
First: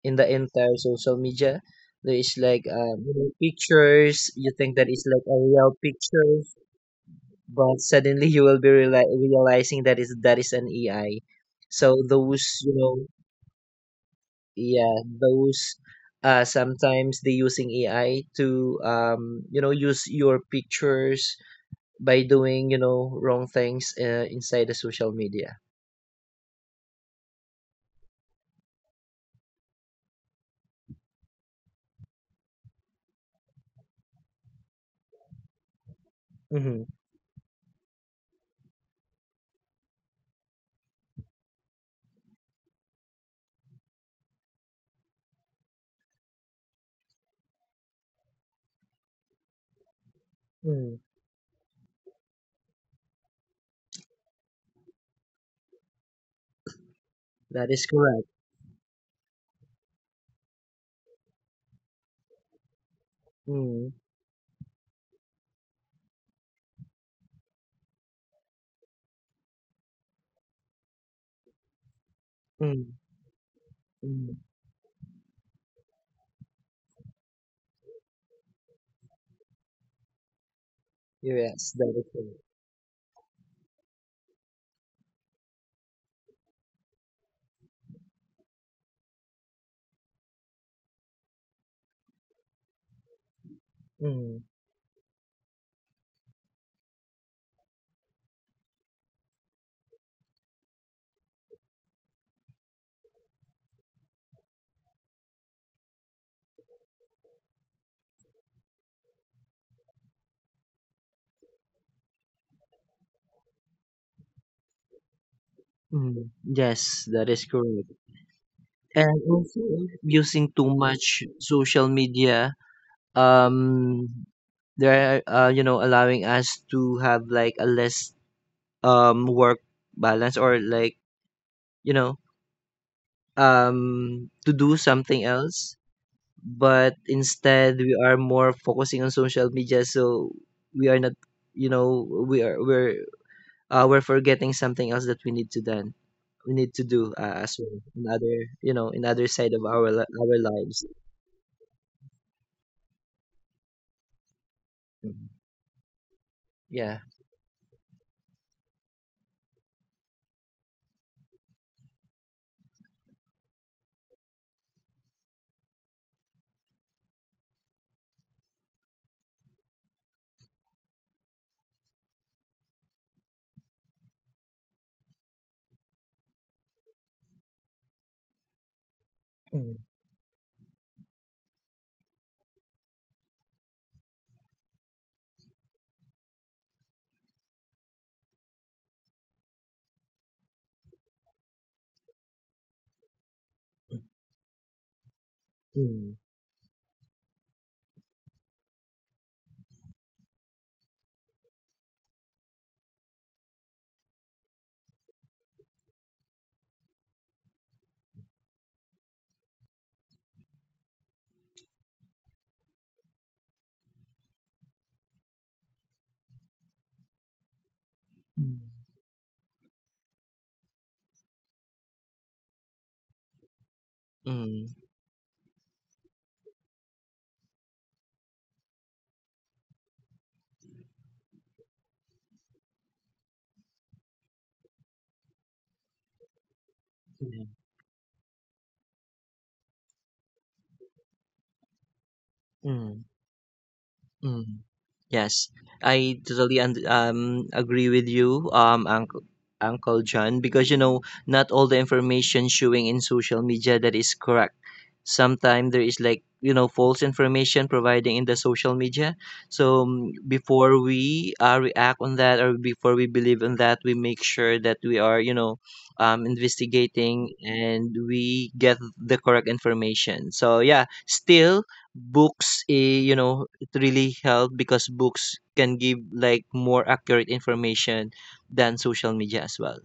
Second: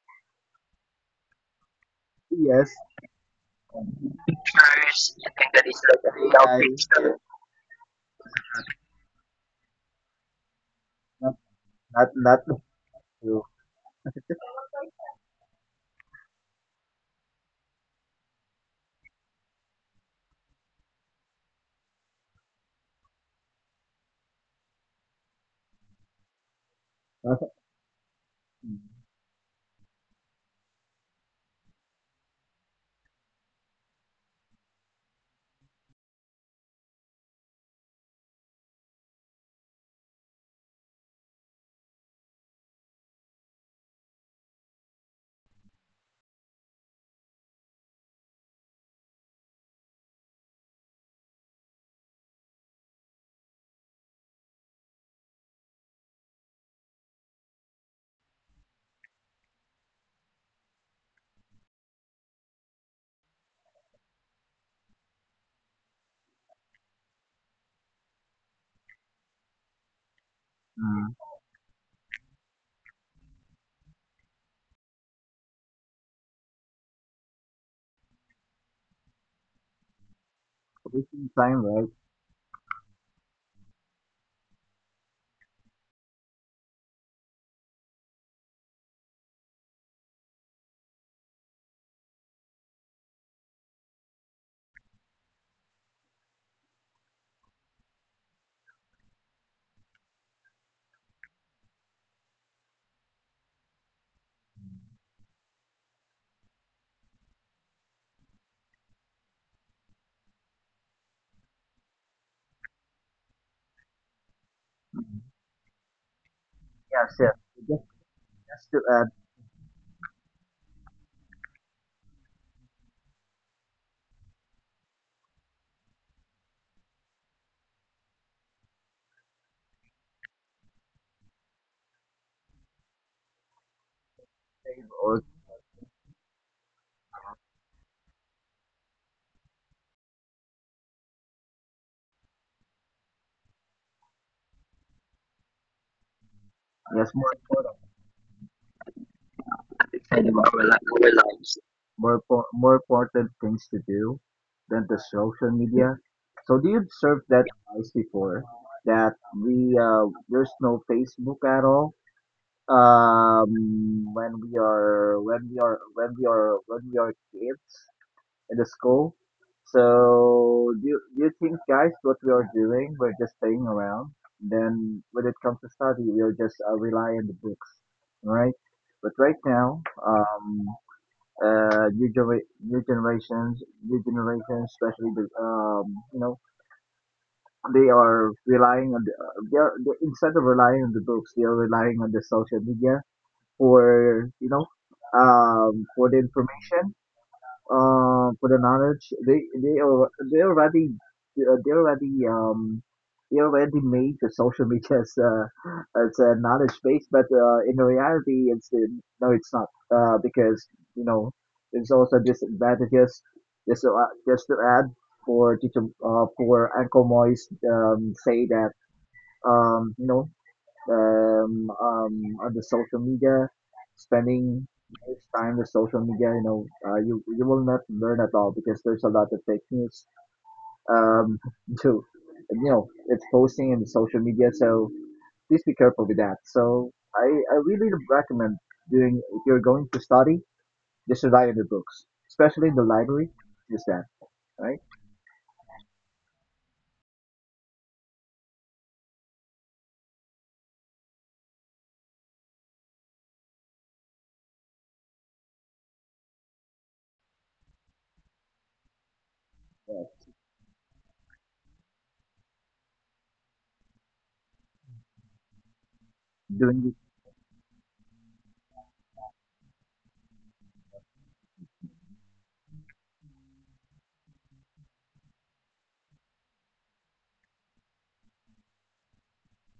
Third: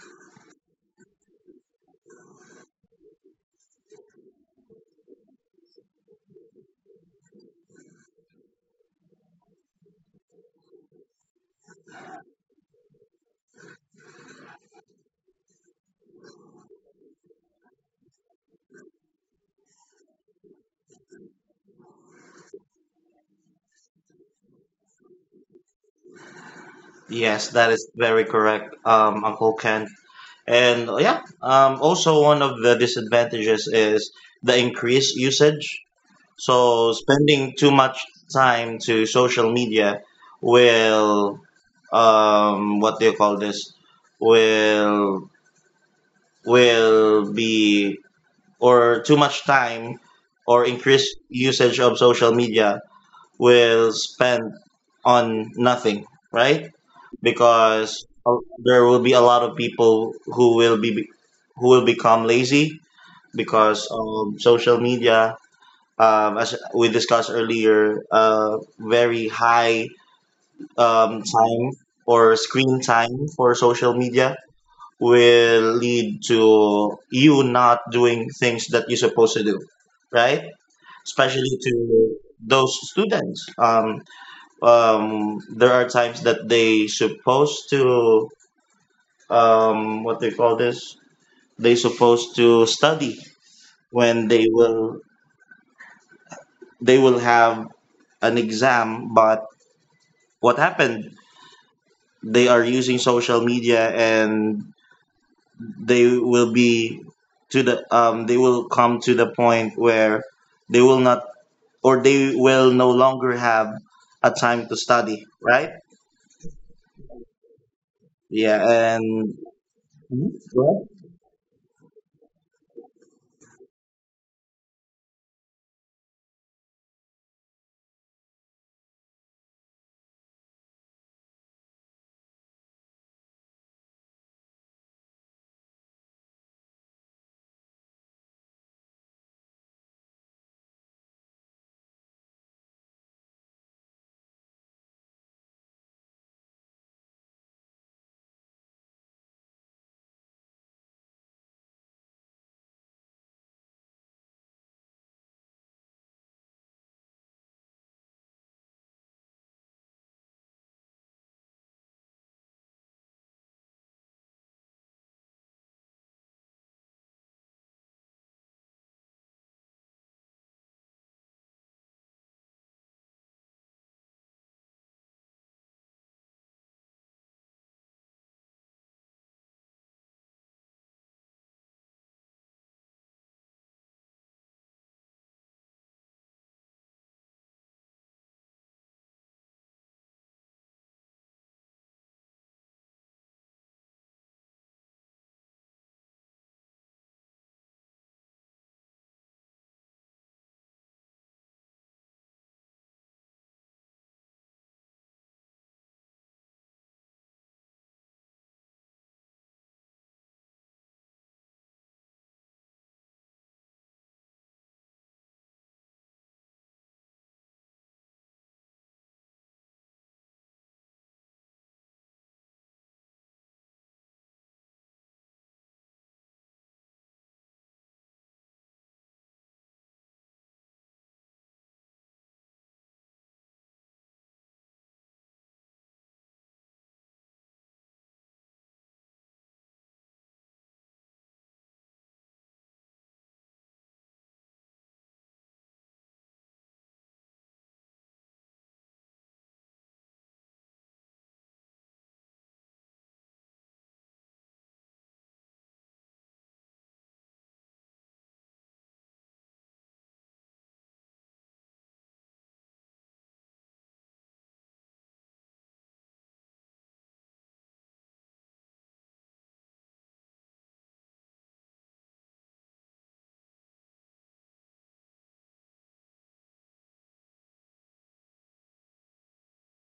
in the entire social media. There is like,
yes.
you know, pictures. You think that is
First,
like
I
a
think that
real
is like a real
pictures,
AI, picture.
but suddenly *laughs* you will be realizing that is an AI.
Not,
So
not
those you know,
true.
yeah, those, sometimes they using ai to, you know, use your pictures by doing, you know, wrong things, inside the social media.
yes, that is very correct, Uncle Ken. And also one of the disadvantages is the increased usage. So
Mm-hmm.
spending too much time to social media will, what do you call this? Will be or too much time or
mm
increased usage of social media will spend on nothing, right?
that is
Because
correct.
there will be a lot of people who will be, who will become lazy because
Mm,
social media, as we discussed earlier, very high
Mm.
time or screen
mm,
time for social media
mm,
will lead to you not doing things that you're supposed to do, right?
*laughs* Wasting
Especially
time,
yes,
right?
that is
to
correct.
those students, there are times that they supposed to, what they call this, they supposed to study when
Mm,
they will, they will have an exam, but what happened, they are using social media and they will be to they will come to the point where they will not or they will no longer have a time to
Mm.
study, right?
mm, yes,
Yes,
that
yes.
is
Just
correct.
Yeah,
just to add,
And
and
also, if
Mhm.
using too
Go
much social media, um they're allowing us to have like a less work balance, or like you know to do
save
something
or
else. But instead, we are more focusing on social media, so we are not, we are we're forgetting something else that we need to done. We need to do,
yes, more
as well,
important.
another you know another side of our li-
Excited
our
about our,
lives.
our lives. More, more important things to do than the
Mm.
social media. So do you
Yeah.
observe that advice before that we there's no Facebook at all? When we are when we are when we are when we are kids, in the school. So do you think, guys, what we are doing, we're just playing around. Then when it comes to study, we are just rely on the books, right? But right now,
Mm.
new, new generations, especially the, you know, they are relying on the, instead of relying on the books, they are relying on the social media for, you know, for
Mm.
the information for the knowledge. They already they already they already made the social media as a knowledge base, but in reality, it's no, it's not because you know there's also disadvantages. Just to add for teacher for Uncle Moist say
Mm.
that um, you know um, um, on the social media,
Mm.
spending his time with social media, you know, you you will not learn at all because there's a lot of fake news. Um, *laughs* to you know, it's posting in the social media, so please be careful with that. So
Yeah.
I really recommend doing if you're going to study, just rely on the books, especially in the
Mm.
library. Just that,
Mm.
right?
Yes, I totally und agree with you, Uncle John, because not all the information showing in social media that is correct. Sometimes there is like false information providing in the social media. So
Yeah.
before we react on that, or before we believe in that, we make sure that we are,
Doing it
investigating, and we get the correct information. So yeah, still books, really help, because books can give like more accurate information than social media as well.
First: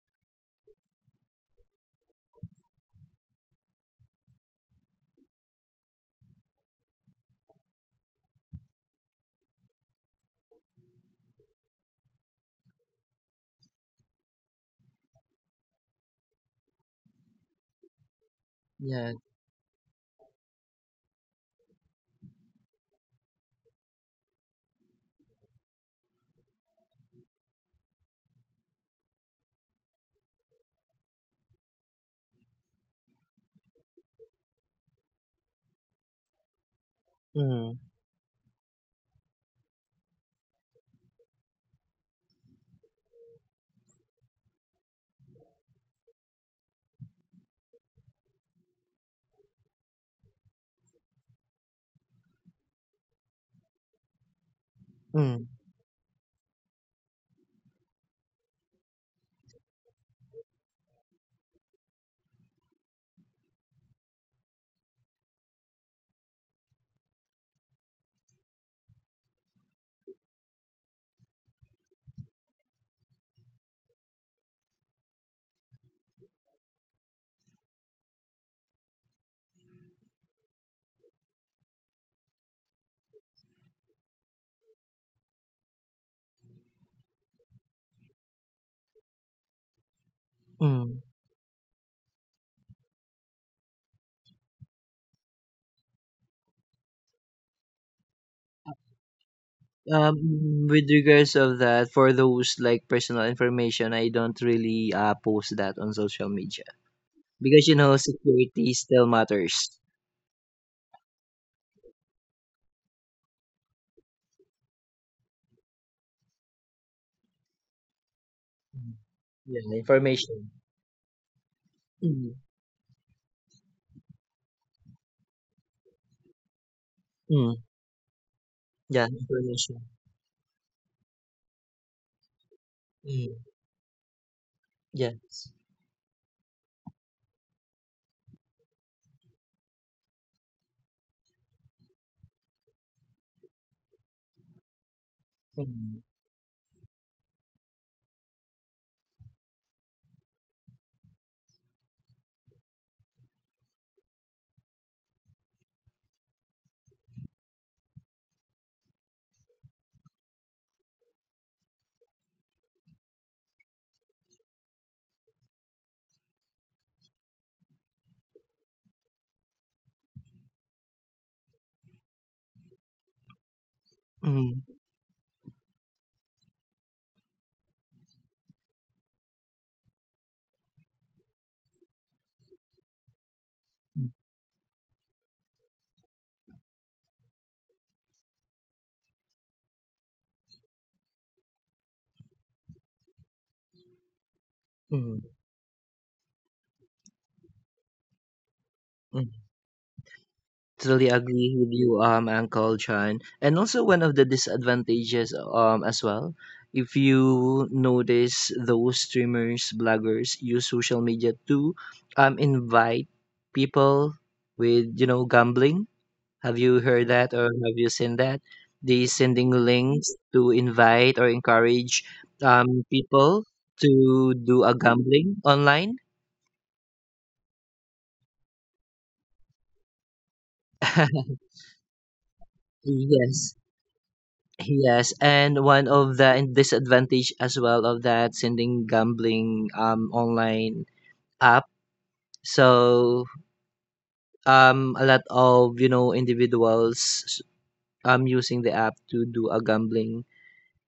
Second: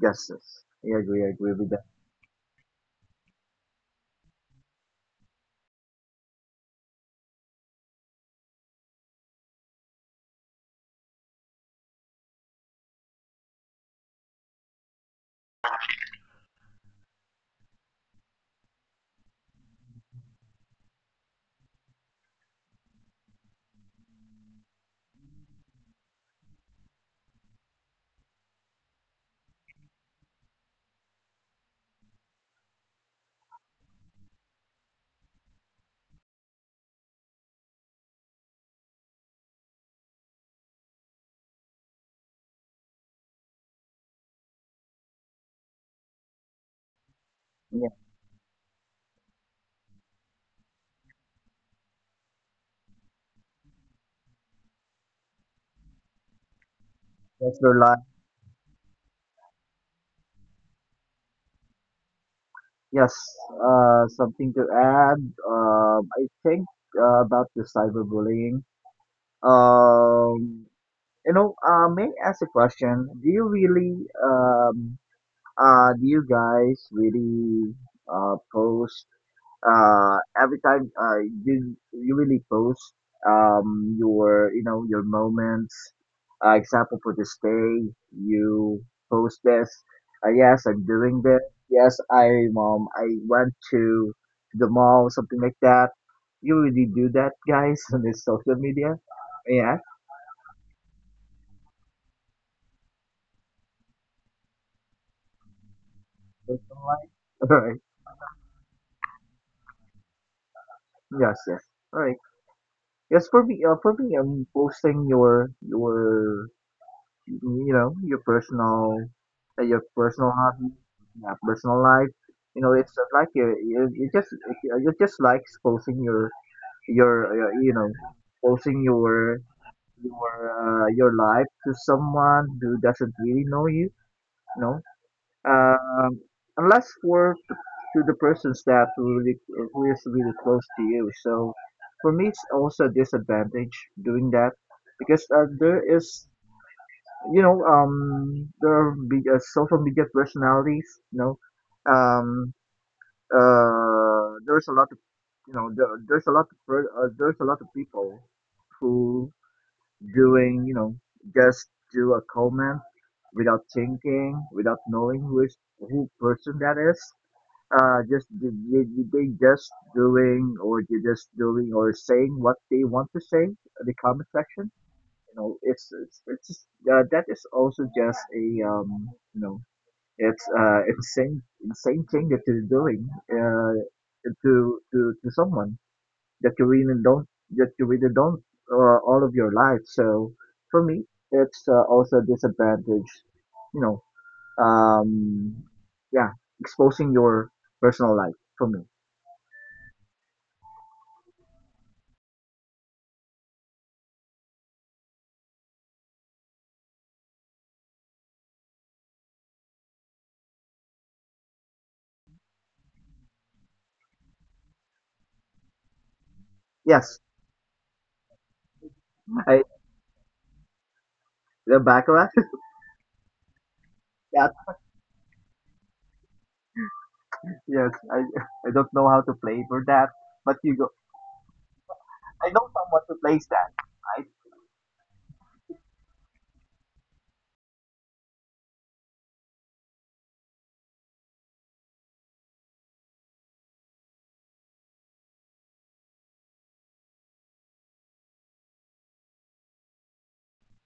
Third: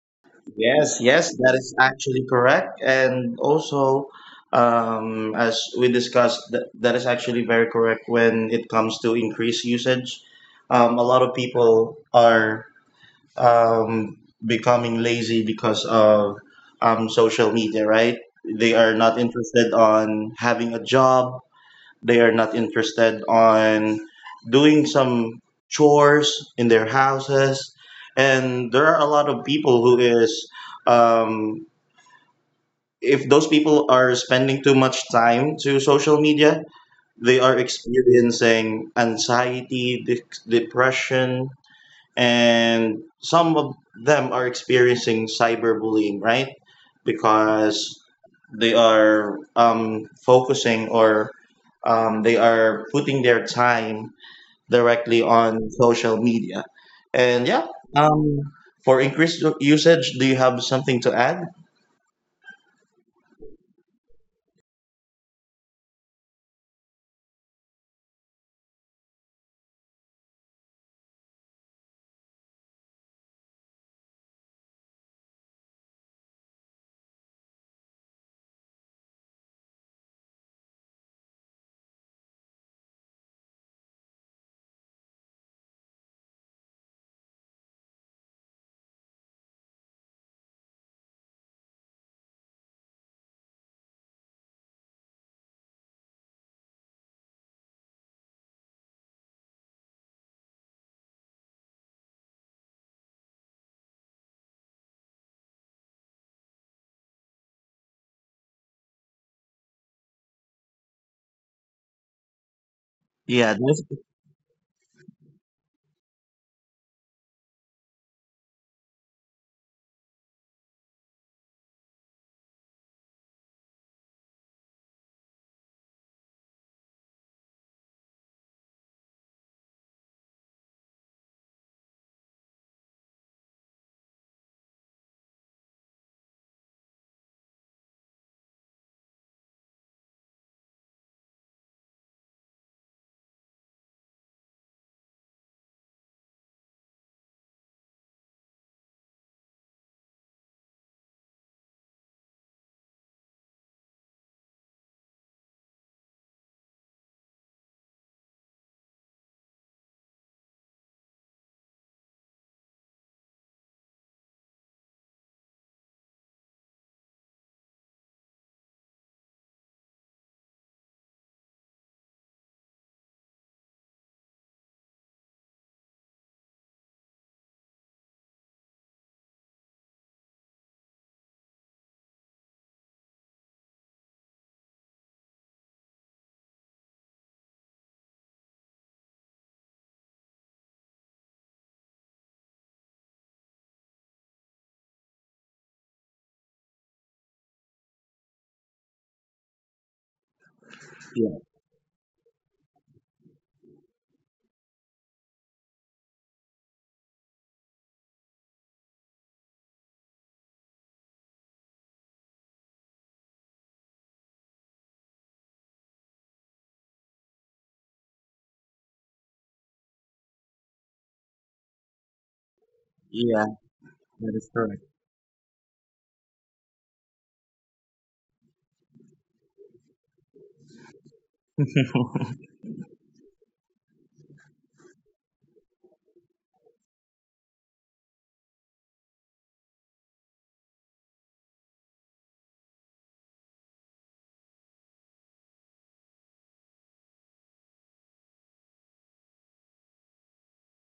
justice.
Yes,
I agree. I
yes,
agree
that
with
is
that.
actually correct. And also, as we discussed, that is actually very correct when it comes to increased usage. A lot of people are um, becoming lazy because of social media, right? They are
Yeah.
not interested on having a job, they are not interested on doing some chores in their houses, and there are a lot of people who is um, if those people are spending too much time to social media, they are
Mm,
experiencing anxiety, depression, and some of them are experiencing cyberbullying, right?
Yeah,
Because they are focusing or they are putting their time directly
mm,
on social media. And
just
yeah,
rely.
um, for increased usage, do you have something to add?
Yes, something to add. I think about the cyberbullying. Um, you know, may I ask a question? Do you really, do you guys really post every time you you really post your you know your moments, example for this day you post this, yes I'm
mm.
doing this, yes I went to the mall, something like that. You really do that, guys? *laughs* On this social media. Yeah,
With regards of that, for those like personal information, I don't really post that on social media,
personal life. All
because
right.
security still matters.
*laughs* Yes, yes. All right. Yes, for
Yeah,
me,
that's,
for me I'm posting your you know your
Mm.
personal,
Yeah,
your personal
information.
hobby, yeah, personal life.
Mm.
You know it's just like you just you just like exposing your
Mm.
you know exposing
Yeah, information.
your your life to someone who doesn't
Mm.
really know you, you know,
Yes.
um unless for to the persons that who really who is really close to you. So for me it's also a disadvantage doing that, because there
Mm.
is you know, there are big, social media personalities. You know, um, there's a lot of, you know, there's a lot of people who doing, you know, just do a comment without thinking, without knowing who is who person that is. Just they just doing or they just doing or saying what they want to say in the comment
Mm.
section. You know it's just, that is also just a you know it's insane thing that you're doing uh
Mm.
to to to someone that you really don't all of your life. So for me it's also a disadvantage, you know, um
Mm.
yeah, exposing your personal life, for me.
Mm. Totally
yeah,
agree with you, Uncle John. And also, one of the disadvantages, as well, if you notice those streamers, bloggers use social media to, invite people with, gambling. Have you heard
Yes,
that, or have you seen that? They sending
I
links to invite or
the
encourage,
backlash.
people
yeah,
to
*laughs*
that is
That,
do a
correct.
gambling online.
yes, I *laughs* I don't know how to play for that, but you go.
*laughs*
*laughs*
I know someone to place
Yes.
that. I
Yes, and one of the disadvantage as well of that sending gambling online app. So a lot of individuals using the app to do a gambling,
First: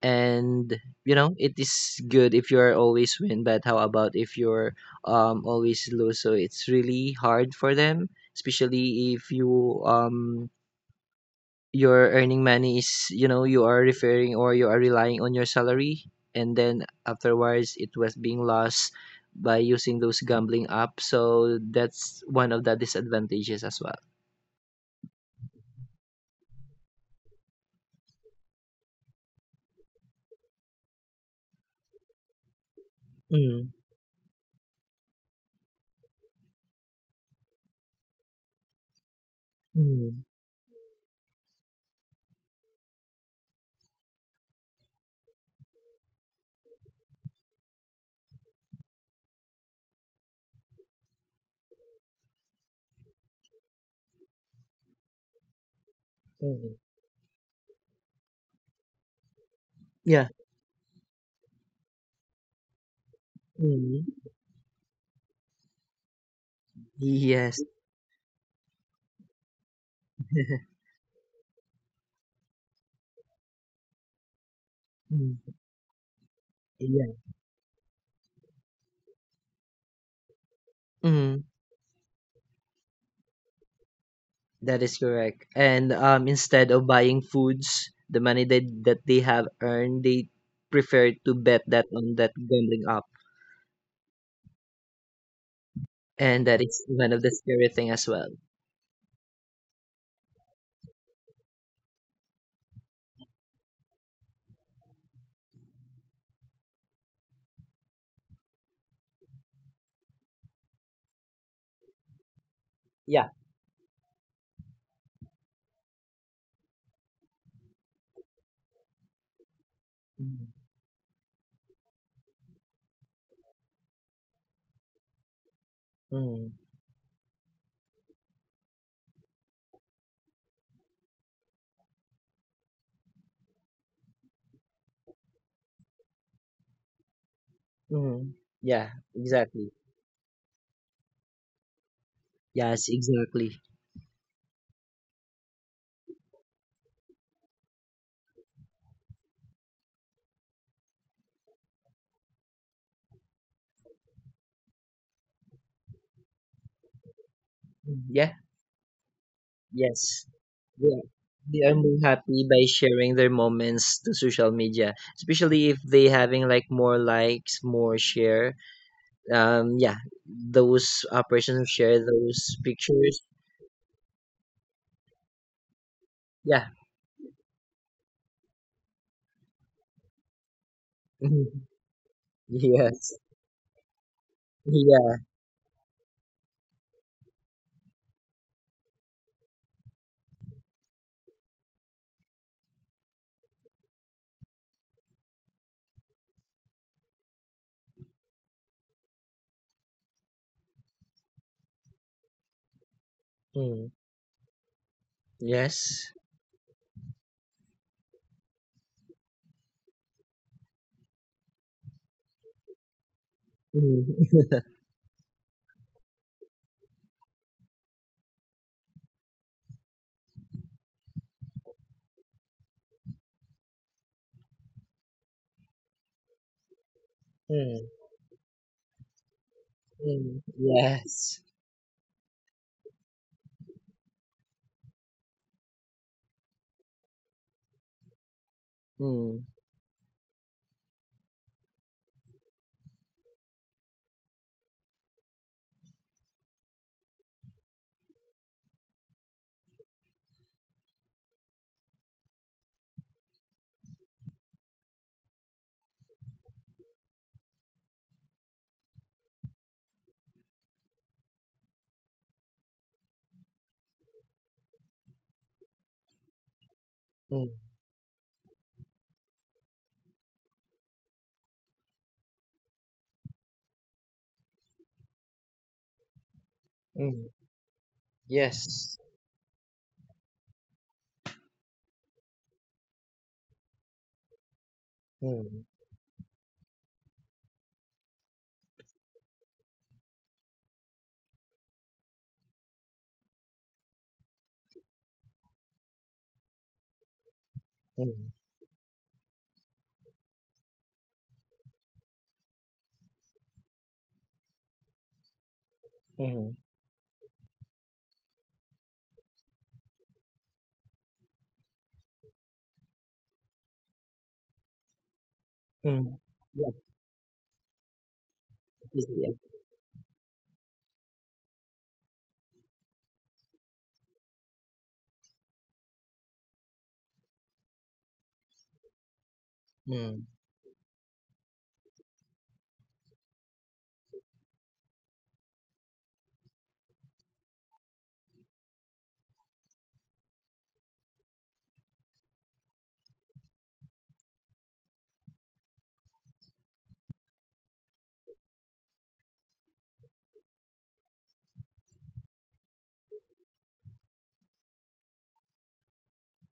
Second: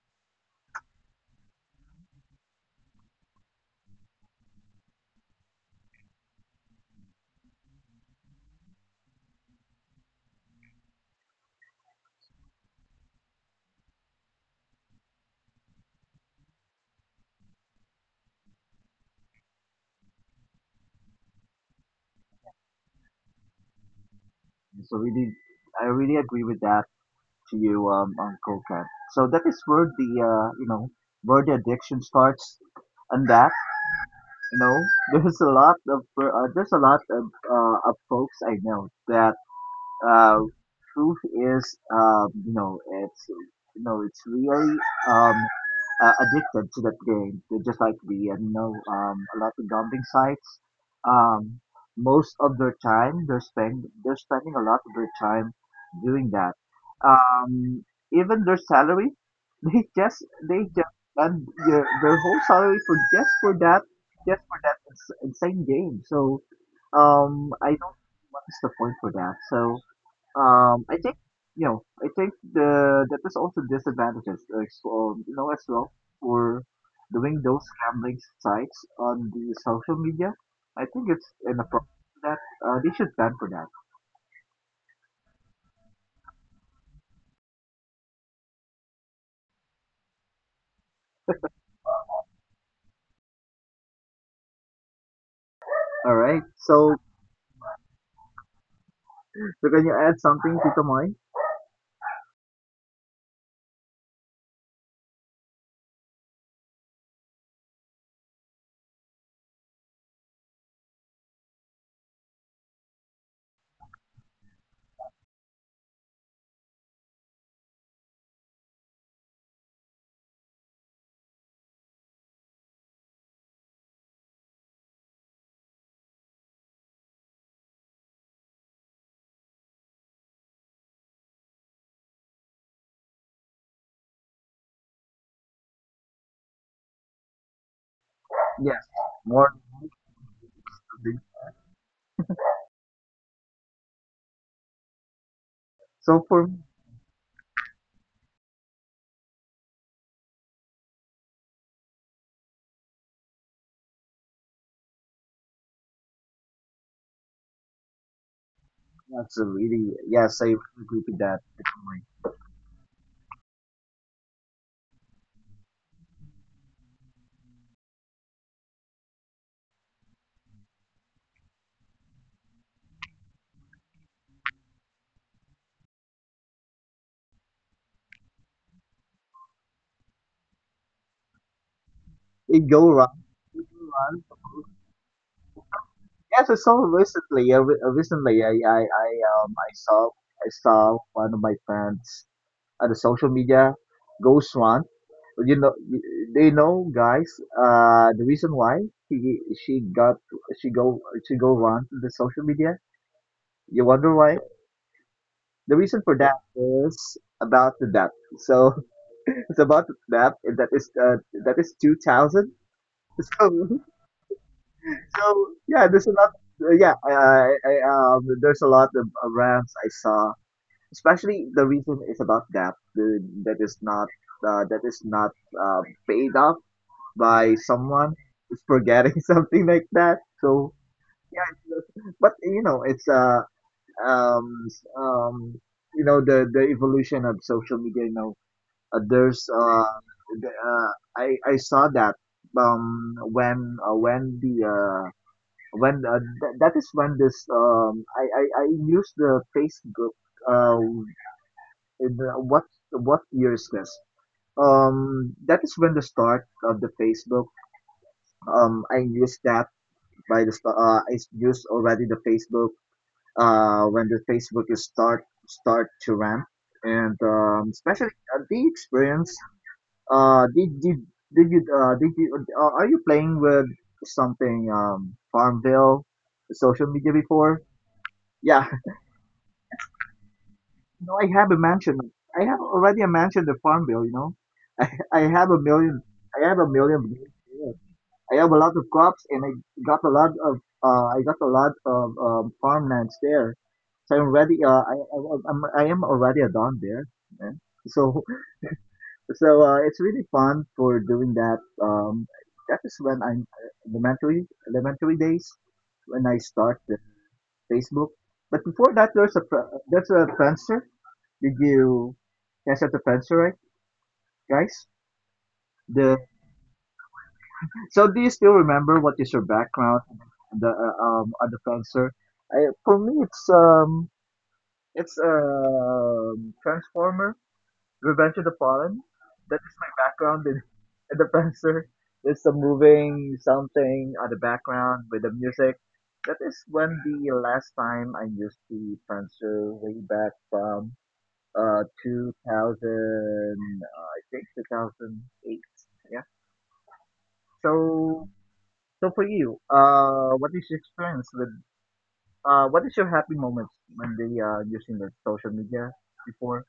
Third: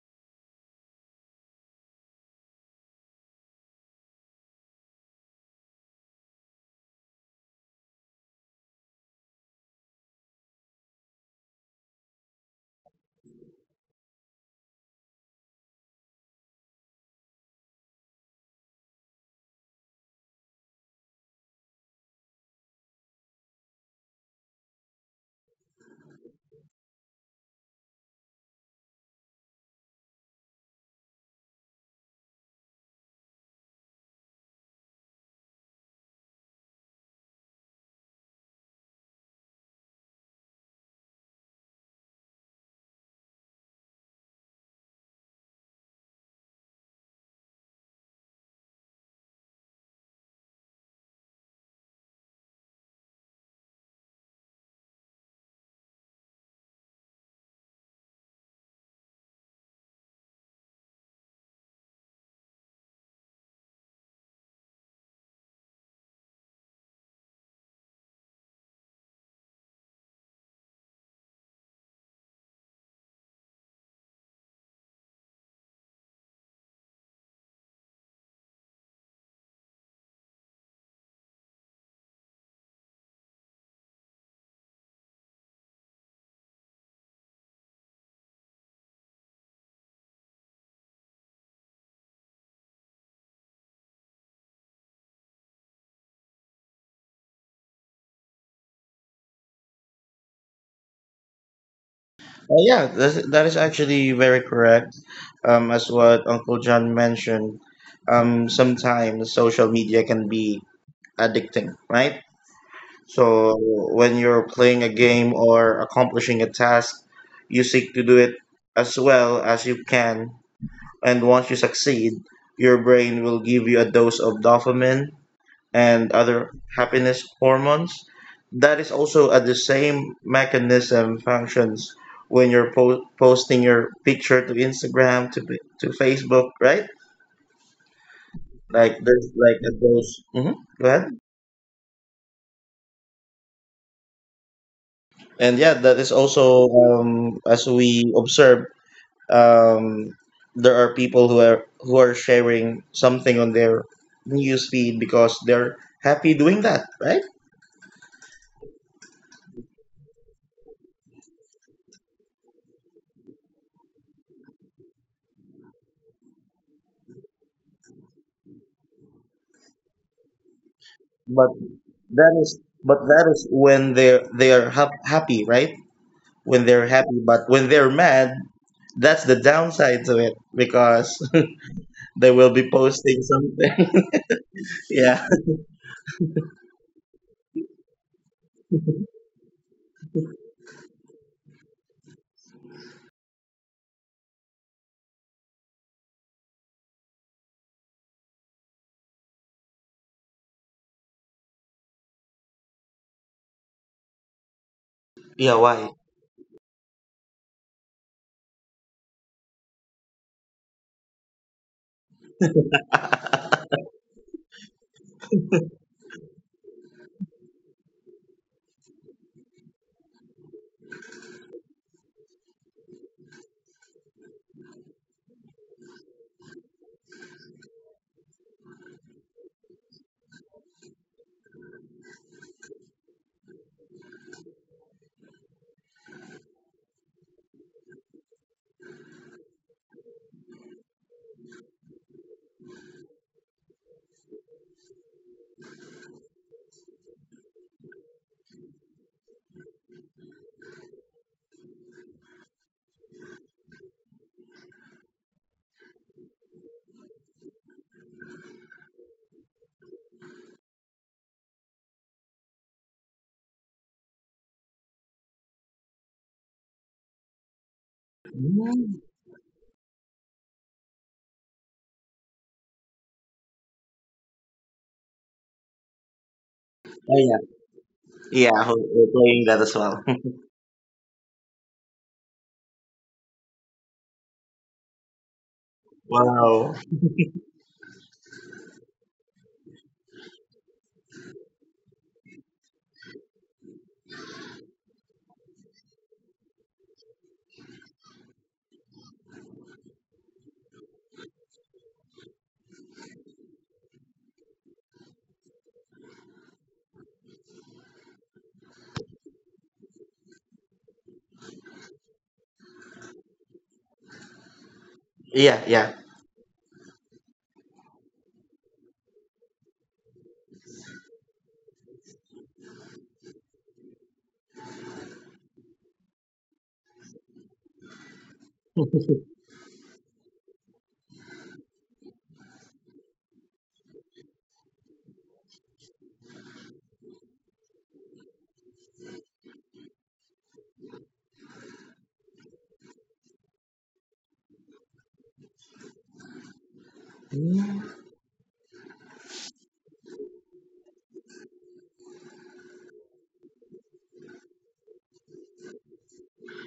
and it is good if you're always win, but how about if you're always lose, so it's really hard for them, especially if you your earning money is, you are referring, or you are relying on your salary, and then afterwards it was being lost by using those gambling apps, so that's one of the disadvantages as well.
so really, I really agree with that, to you, Uncle Ken. So that is where the you know, where the addiction starts, and that
Mm,
you know, *laughs* there's a lot of of folks I know that
mm,
uh, truth is, you know, it's really um, addicted to that game. They're just like the you know a lot of gambling sites. Um, most of their time they're spending a lot of their time doing that.
mm.
Um, even their salary, *laughs* they just
Yeah.
they just spend their whole salary for just for that,
Mm,
just for that insane game. So
yes.
I don't what is the point for that? So
*laughs*
I think you know, I think the that is also disadvantages
Mm,
as well for
yeah.
doing those gambling sites on the social media. I think it's
Mm,
inappropriate for that, they should ban for that.
that is correct. And instead of buying foods, the money that they have earned, they prefer to bet that on that gambling app.
All right.
And that is
So,
one of the scary thing as well.
so can you add something to the mind?
Yeah, that's, that is actually very correct. As what Uncle John mentioned, sometimes social media can be addicting, right?
Yeah.
So when you're playing a game or accomplishing a task, you seek to do it as well as you can.
Mhm,
And once you succeed, your brain will give you a dose of dopamine, and other
mhm,
happiness hormones that is also at the same mechanism functions when you're posting your picture to Instagram, to Facebook, right?
mhm.
Yes,
Yeah,
Like there's
more.
like
exactly.
a those. Hmm. Go ahead.
Gambling.
Yes, exactly.
And yeah, that is
So for me,
also as we observe, um, there are people who are sharing something on their news feed because they're happy doing that, right?
Mhm. Yeah,
that's a really,
yes.
yes, I really
They
agree
are,
with that.
they
Tito
are more
Moy.
happy by sharing their moments to social media, especially if they having like more likes, more share. Yeah, those
But
persons who share
that
those
is but
pictures.
that is when they're, they are happy, right? When
Yeah.
they're happy, but when they're mad, that's the downside to it because
*laughs* Mhm.
*laughs* they will
It
be
go
Yes.
posting
wrong. It go
something.
wrong.
*laughs*
Yeah.
Yeah.
Yes, I saw him recently. Recently, I saw one of my friends on the social media, Ghost One. You know, y- they know, guys. The reason why he, she got, she go, she go run to the social media. You
Mm.
wonder why?
Yeah.
The
Why?
reason
Yes.
for that is about the debt. So *laughs* it's about the debt, and that is 2,000. *laughs* So
Mm.
So yeah, there's a lot. There's a lot of rants I saw. Especially the reason is about that is not uh, that is not uh, paid off by
Mm.
someone is forgetting *laughs* something like that.
Mm. *laughs*
So yeah,
Yes.
it's- but you know um s- um you know the evolution of social media. Uh, there's
Mm.
uh, the, uh I saw that when the when th- that is when this I use the Facebook uh in the, what year is this? That is when the start of the Facebook. I use that by the I used already the Facebook when the Facebook is start to ramp and
Mm.
especially the
Mm.
experience. Uh did you Are you playing with something Farmville social media
Oh,
Mm.
yeah.
before?
Yeah.
Yeah
Yes.
We're playing that as well. *laughs*
No, I have a mansion. I have already a mansion in Farmville, you know. *laughs* I have a
Mm.
million. I have a
Wow.
million. Yeah. I have a lot of crops, and I got a lot of farmlands there. So I'm ready. I am already a don there. Yeah. So
Mm.
so it's really fun for doing that. That is when I'm elementary days when I
Mm.
start the Facebook. But before that, there's a there's a Friendster. Did you guys have the answer, right, guys?
Yeah. Yeah.
The
Mm. Yeah,
so do you still remember what is
easier.
your background on the fencer? For me, it's Transformer Revenge of the Fallen.
*laughs*
That is my
Mm.
background in, *laughs* in the fencer. There's some moving something on the background with the music. That is when the last time I used the fencer way back from. 2000, I think 2008. Yeah.
Mm.
So, so for you, what is your experience with, what is your happy moments when they are using the social media before?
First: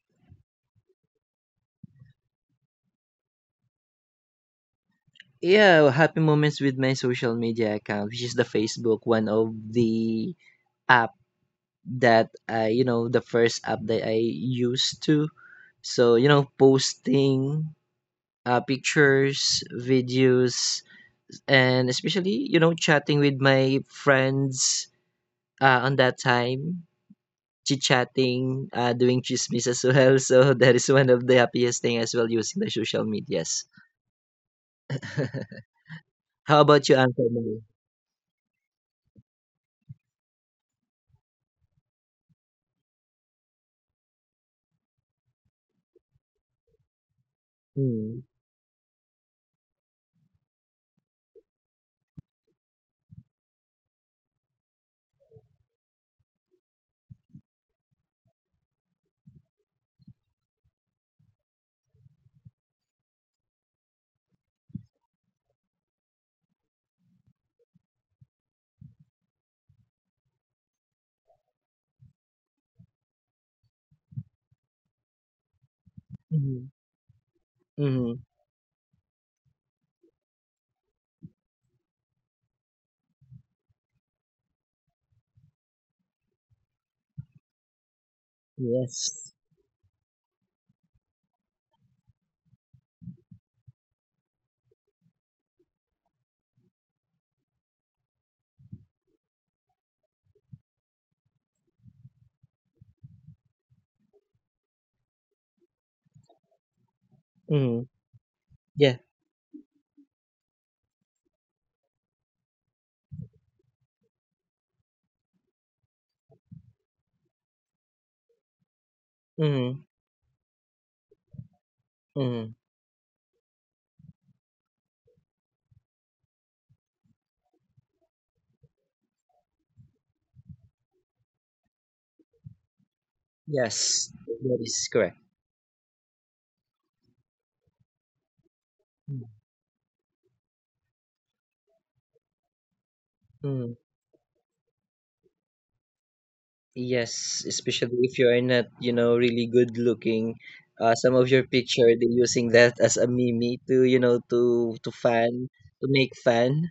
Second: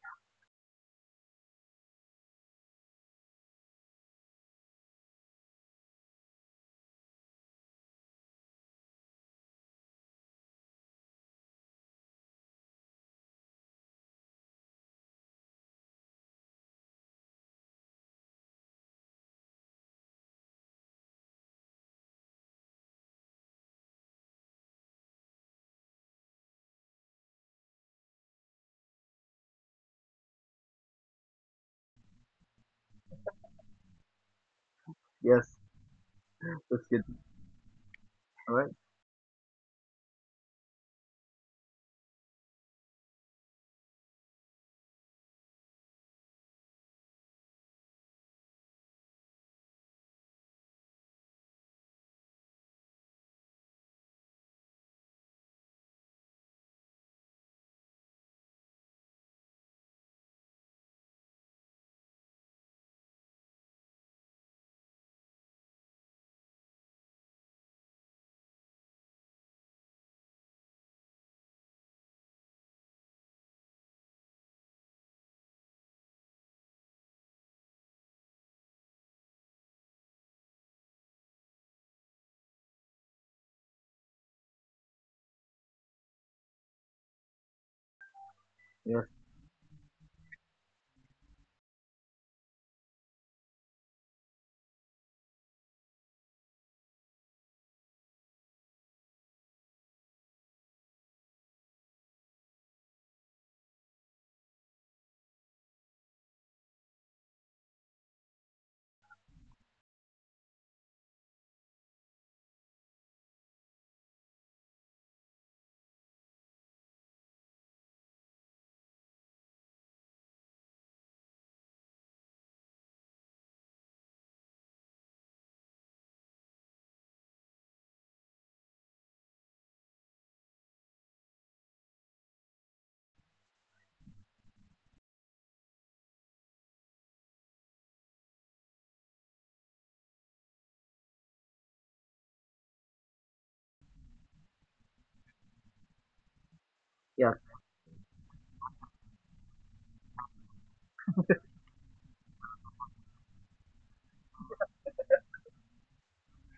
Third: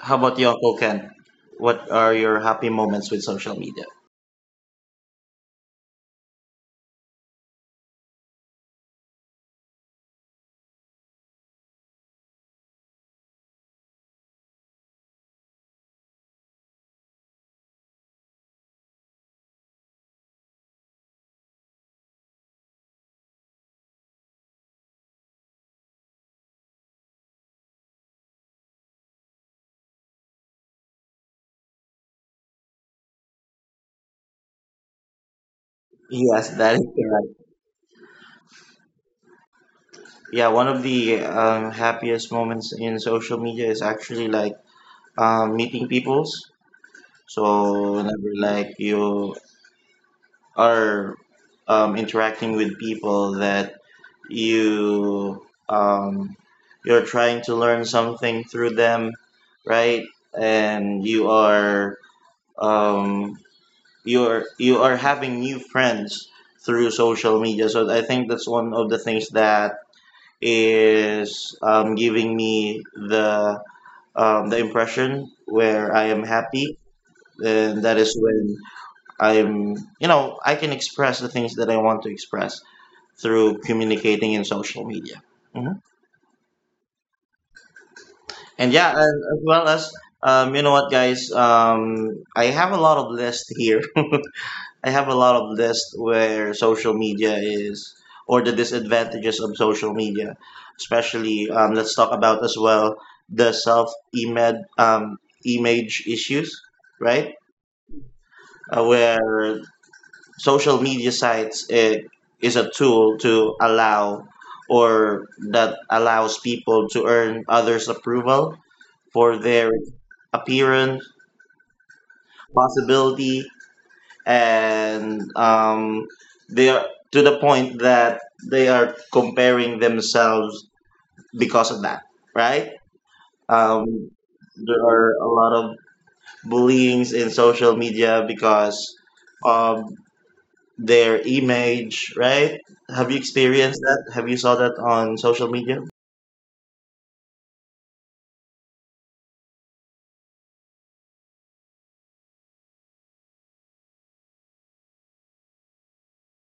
How about you, Uncle Ken? What are your happy moments with social media?
Yeah, happy moments with my social media account, which is the Facebook, one of the app that the first app that I used to. So, posting, pictures, videos, and especially, chatting with my friends, on that time, chit-chatting, doing chismis as well. *laughs* So that is one of the happiest thing as well using the social medias. *laughs*
Yes,
How
Yes, that
about you,
that's
is
good.
Uncle
correct.
Mel?
All right.
Yeah, one of the happiest moments in social media is actually like meeting peoples. So
Mm.
whenever like you are interacting with people that you um, you're trying to learn something through them, right? And you are um, you're you are having new friends through social media. So I think that's one of the things that is giving me the impression where I am
Mhm.
happy, and that
Mhm.
is when I'm, you know, I can express the things that I want to express through communicating in social media. Mhm. And yeah,
Yes.
Yes.
and as well as you know what guys, I have a lot of list here, *laughs* I have a lot of list where social media is or the disadvantages of social media, especially let's talk about as well the self um, image issues, right?
Mhm. Yeah.
Where social media sites, it is a tool to allow or that allows people to earn others approval for
Mhm.
their appearance
Mhm.
possibility, and they are to the point that they are comparing themselves because of that, right?
Yes,
um,
that is
there
correct.
are a lot of bullyings in social media because of their image, right? Have you
Mm.
experienced that? Have you saw that on social media?
Yes,
Yeah.
especially if you are not, really good looking. Some of your picture they're using that as a meme to, to fan to make fun.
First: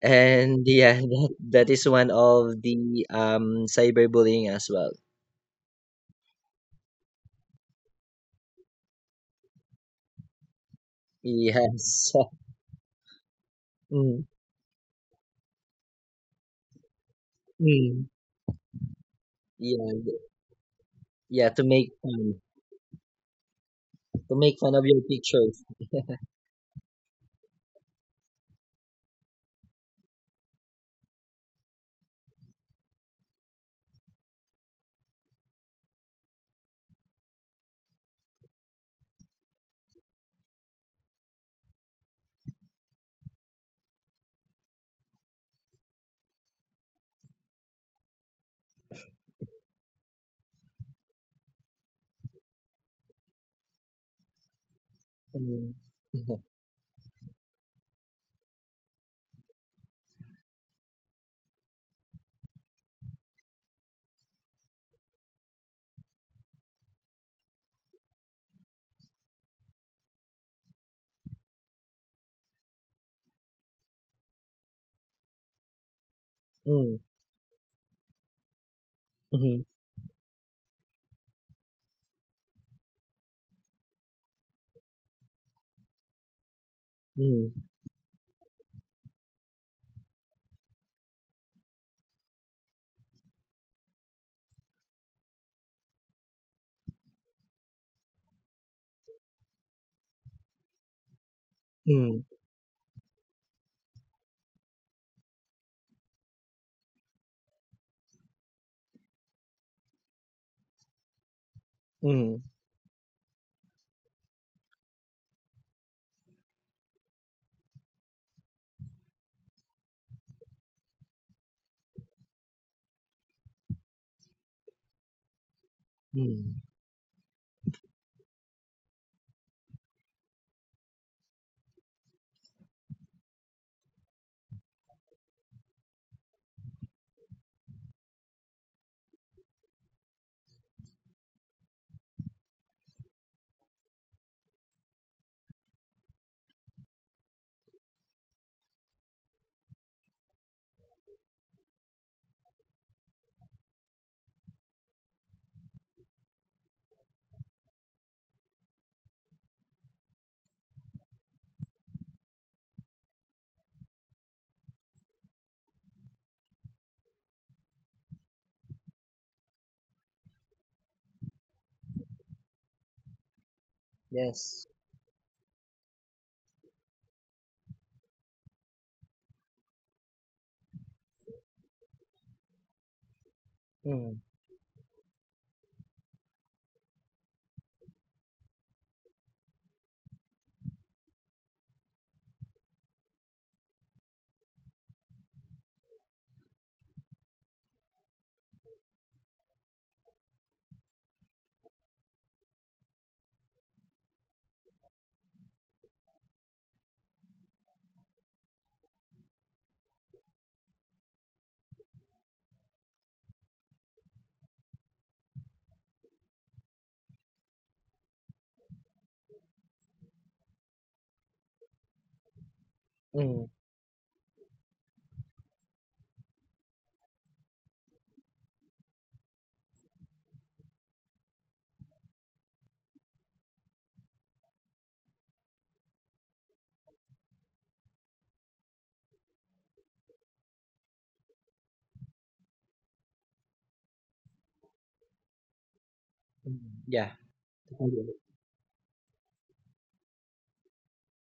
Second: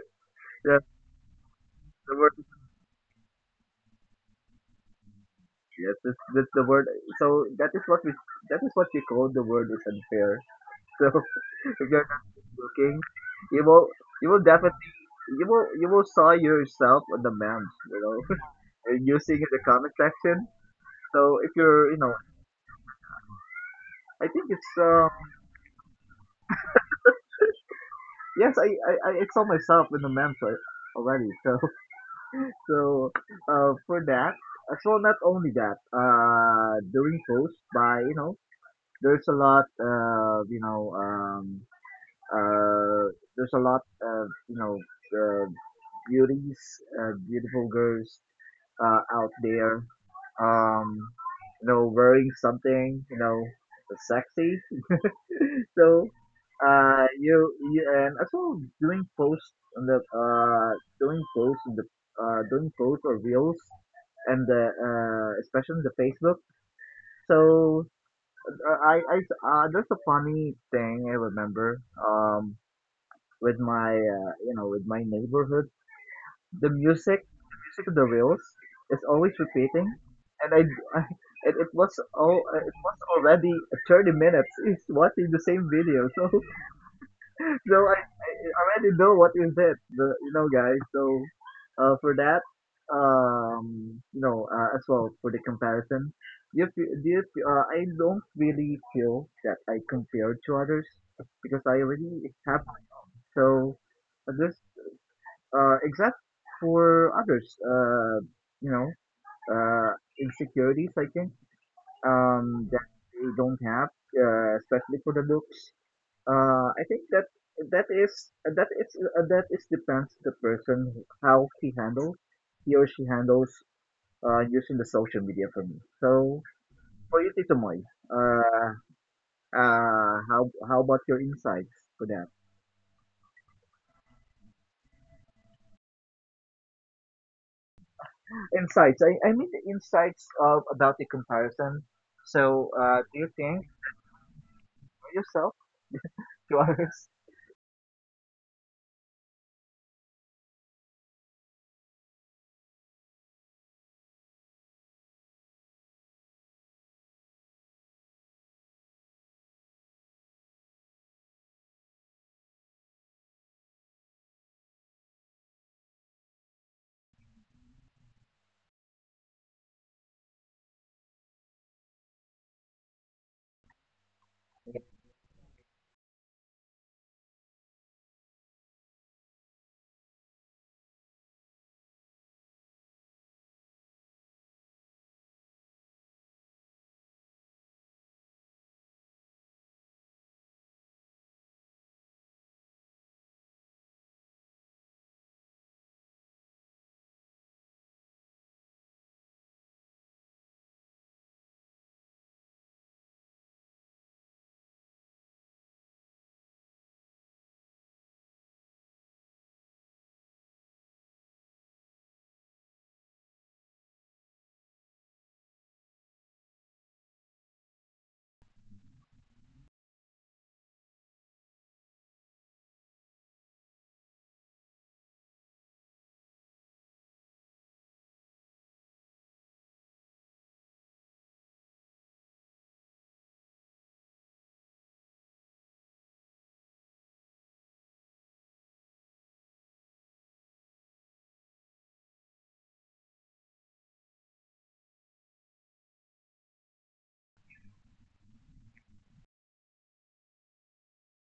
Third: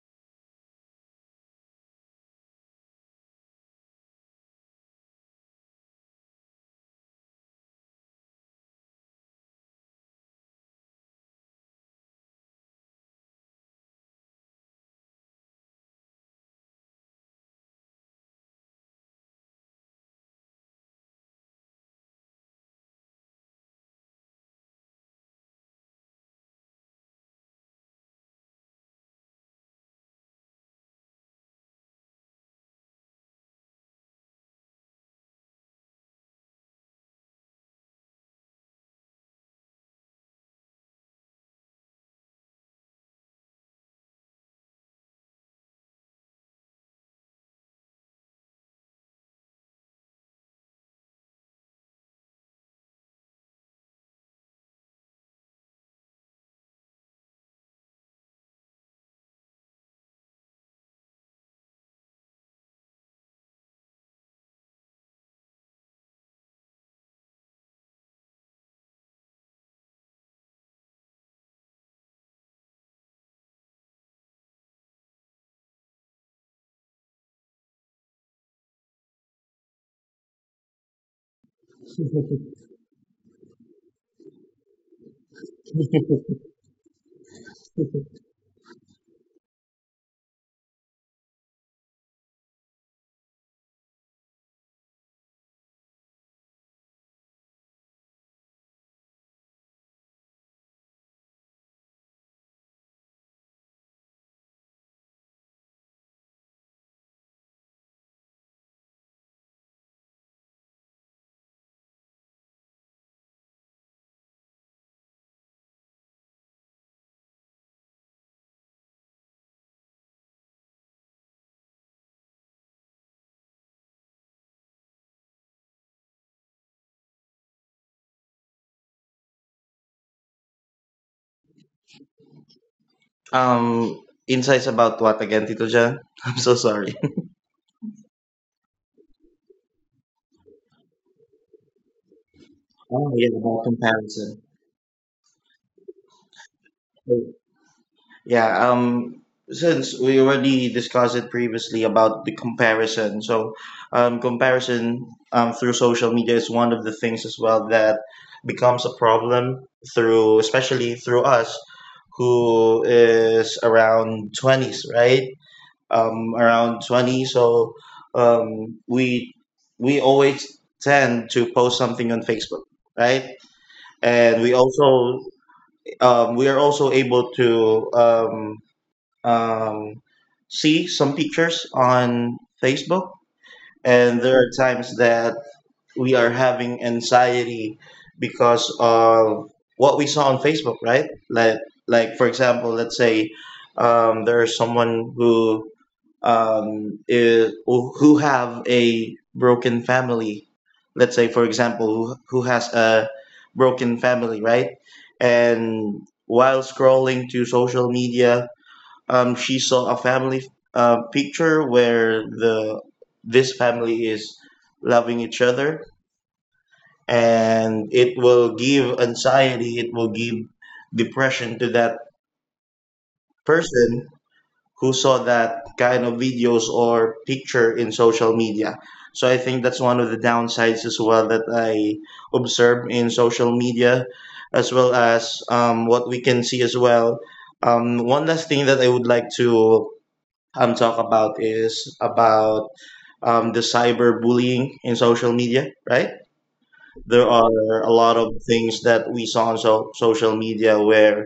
And
The,
yeah, *laughs* that is one
the word.
of the cyberbullying as well.
Yes. That's the word. So that is that is what you call the word is unfair. So *laughs* if you're
Yes.
not
*laughs*
looking, you will,
Mm.
you will definitely, you will saw yourself on the man. You
Mm.
know, using in the
Yeah,
comment
th-
section. So
yeah,
if you're, you know, I
to
think
make
it's
fun of your pictures.
yes, I saw myself in the memes already. *laughs* So so for that, as well not only that, during posts by you know there's a lot uh there's a lot of uh, beauties, beautiful girls out there, um you know, wearing something, you know, sexy. *laughs*
Mm.
So,
*laughs*
uh, you, you and also doing posts on the doing posts on the doing posts or reels and the especially on the Facebook. So I that's a funny thing I remember with my you know, with my neighborhood,
Mhm,
the music of the reels is always
mm,
repeating, and *laughs* I, it was all it was already 30 minutes is watching the same video. *laughs*
mhm, mm,
I already know what is it, the, you know, guys. So, for that, you know, as well for the comparison, you fe- do you, fe- I don't really feel that I compare to others because I
mm,
already have my own. So, uh, this, except for others, you know, insecurities, I think,
mm,
that they don't have, especially for the looks. I think that that is that is that is depends the person how he handles, he or she handles, using the social media for me. So
mm.
for you, Tito Moy, uh, how about your insights for that?
Um, Insights about what again, Tito Jan? *laughs* I'm so sorry. *laughs*
Insights. I mean the insights of about the comparison. So
Oh
do
yeah,
you
about
think
comparison.
for yourself *laughs* to others?
Yeah, since we already discussed it previously about the comparison, so comparison through social media is one of the things as well that becomes a problem through, especially through us who is around 20s, right? Around 20. So we we always tend to post something on Facebook, right? And we
Yes.
also we are also able to um, see some pictures on Facebook. And
Mm,
there are times that we are having anxiety because of what we saw on Facebook, right? Like for example, let's say there's someone who who have a broken family. Let's say, for example, who has a broken family, right? And while scrolling to social media, she saw a family picture where the this family is loving each other, and it will give anxiety, it will give depression to that
mm,
person who saw that kind of videos or picture in social media. So I think that's one of the downsides as well that I observe in social media, as well as what we can see as well. One last thing that I would like to talk about is about the cyberbullying in social media, right?
mm. Yeah.
There are a
Totally.
lot of things that we saw on social media where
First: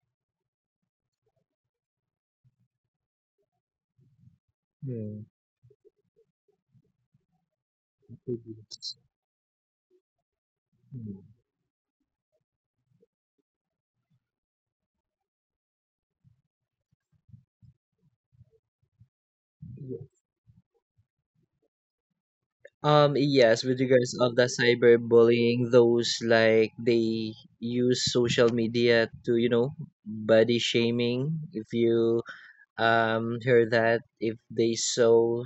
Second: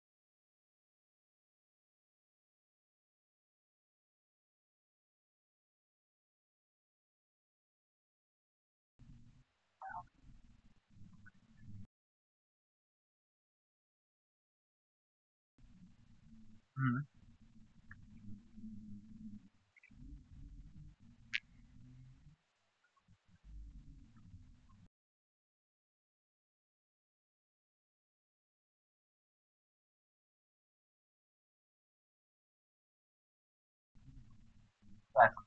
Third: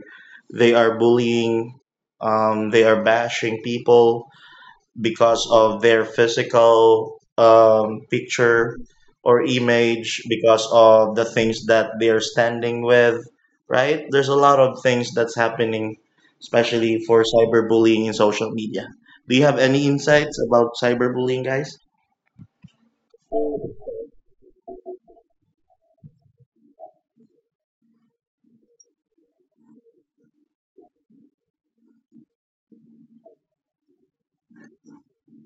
they are bullying, they are bashing people,
Mm,
because of their physical
totally.
picture or image, because of
Mm.
the things that they're standing with, right? There's a lot of things that's happening, especially
Mhm.
for cyberbullying in social media. Do you have any
Yeah.
insights about cyberbullying, guys?
Yes, with regards of the cyberbullying, those like they use social media to, body shaming. If you heard that, if they saw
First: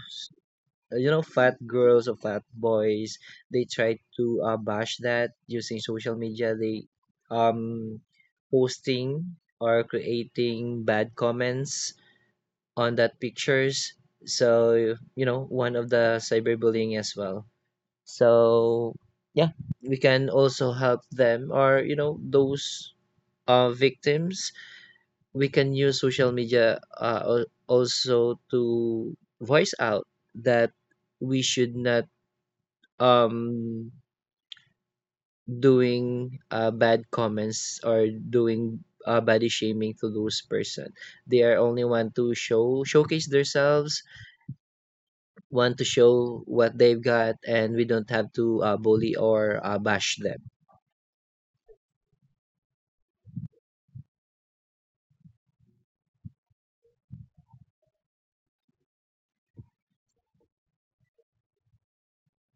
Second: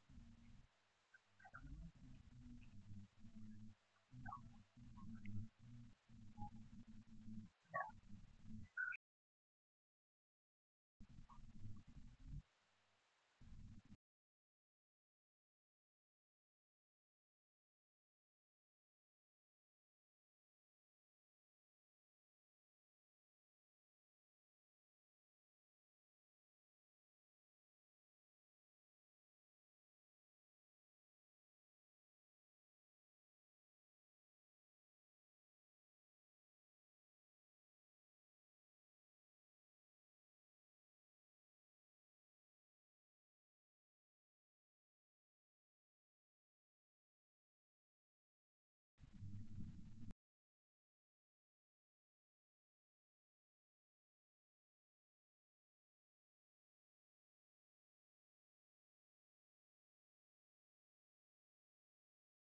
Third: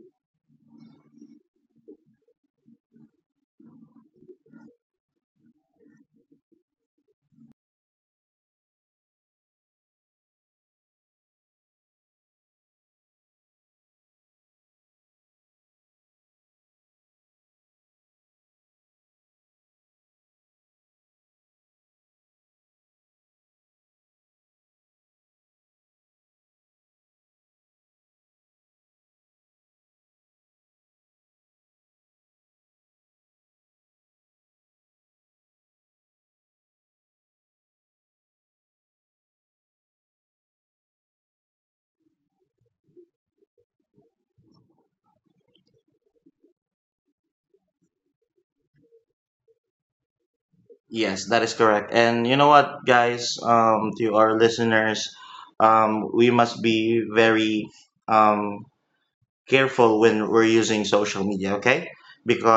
fat girls or fat boys, they try to bash that using social media. They um posting or creating bad comments on that pictures. So one of the cyberbullying as well. So yeah, we can also help them, or those victims. We can use social media also to voice out that we should not um doing bad comments, or doing body shaming to those person. They are only want to showcase themselves, want to show what they've got, and we don't have to bully or bash them.
Yes, that is correct. And you know what, guys, to our listeners, we must be very um, careful when we're using social media, okay?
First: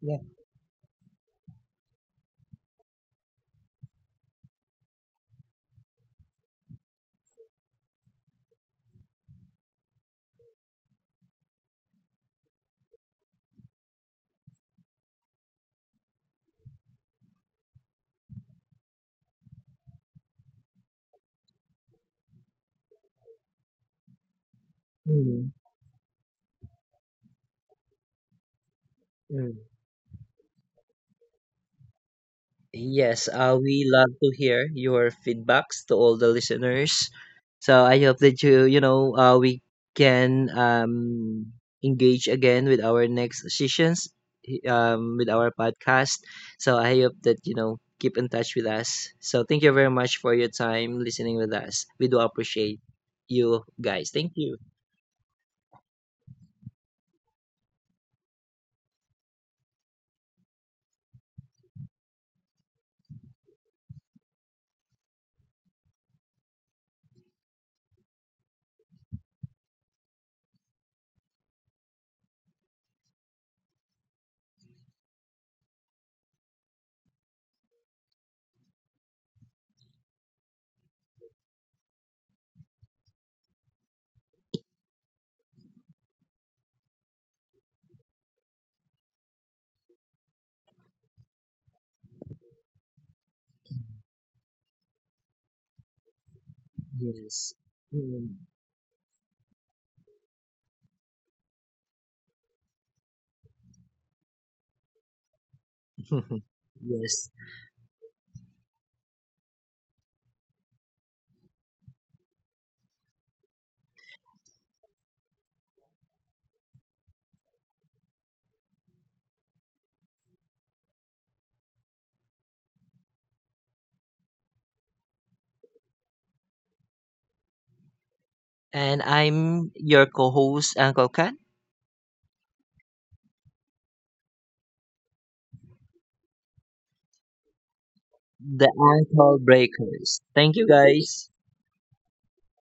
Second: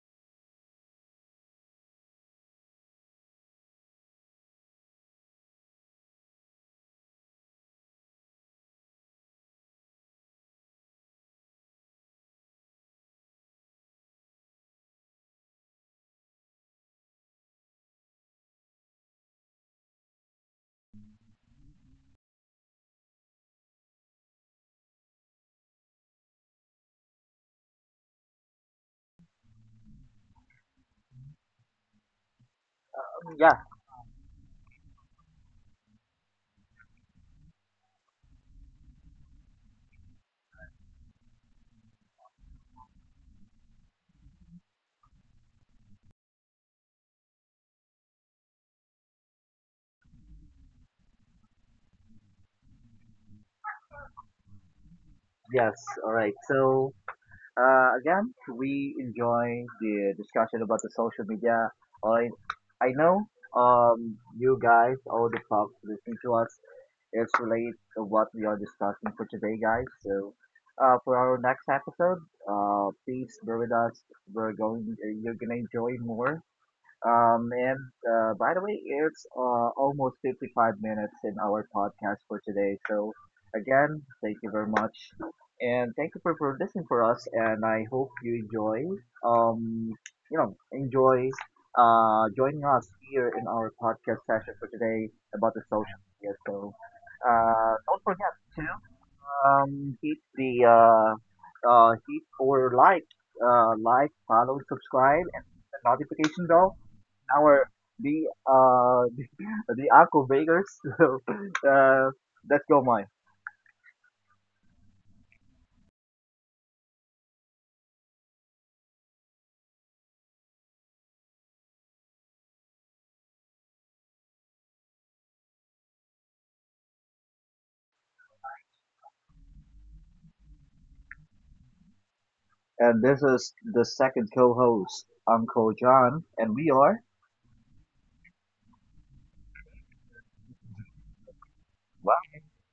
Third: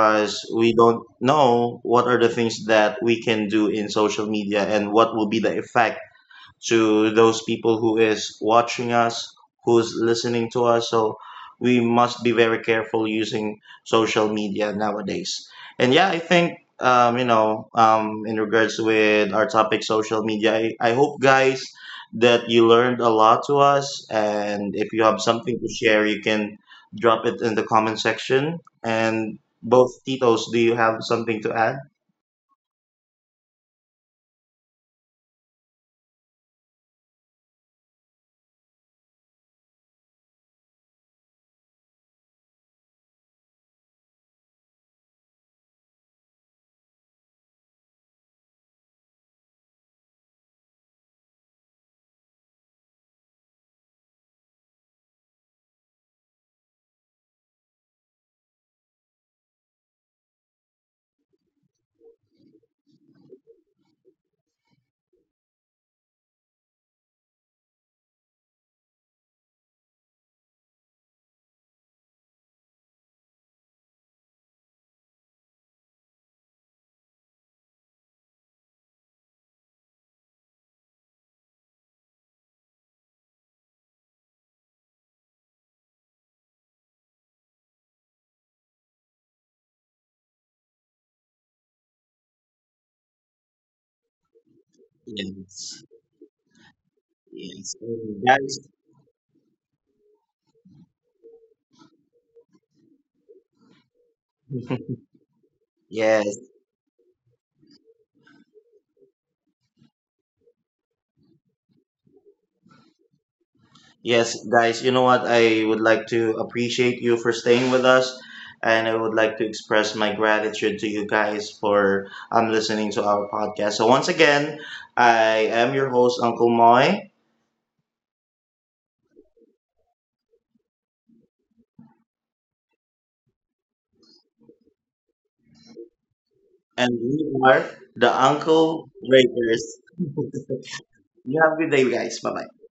Yeah.
we don't know what are the things that we can do in social media and what will be the effect to those people who is watching us, who's listening to us. So we must be very careful using social media nowadays. And yeah, I think you know in regards with our topic, social media. I hope guys that you learned a lot to us. And if you have
Mm.
something to share, you can drop it in the comment section. And both Titos, do you have something to add?
Yes,
Yeah.
we love to hear your feedbacks to all the listeners. So I hope that we can engage again with our next sessions, with our podcast. So I hope that keep in touch with us. So thank you very much for your time listening with us. We do appreciate you guys. Thank you.
Yes. All right. So, again, we enjoy the discussion about the social media. I, I know, you guys, all the folks listening to us, is relate to what we are discussing for today, guys. So, for our next episode, please bear with us. We're going, you're gonna enjoy more uh, man, by the way, it's almost 55 minutes in our podcast for today. So, again, thank you very much. And thank you for listening for us. And I hope you enjoy, um, you know, enjoy, joining us here in our podcast session for today about the
Yes.
social media. So,
Yes.
Yes.
don't forget
Mm.
Guys.
to hit the hit or like, follow, subscribe, and the
*laughs* Yes.
notification
*laughs*
bell
Yes.
our the *laughs* the Aqua Vegas. *laughs* So, uh, let's go, Mike.
Yes, guys, you know what? I would like to appreciate you for staying with us. And I would like to express my gratitude to you guys for listening to our podcast. So, once again, I am your host, Uncle Moy,
And I'm your co-host, Uncle Kat.
And this is the second co-host, Uncle John, and we
and
are.
we are the
The
Uncle
ankle
Breakers.
breakers. Thank
*laughs*
you guys.
You have a good day, guys. Bye bye.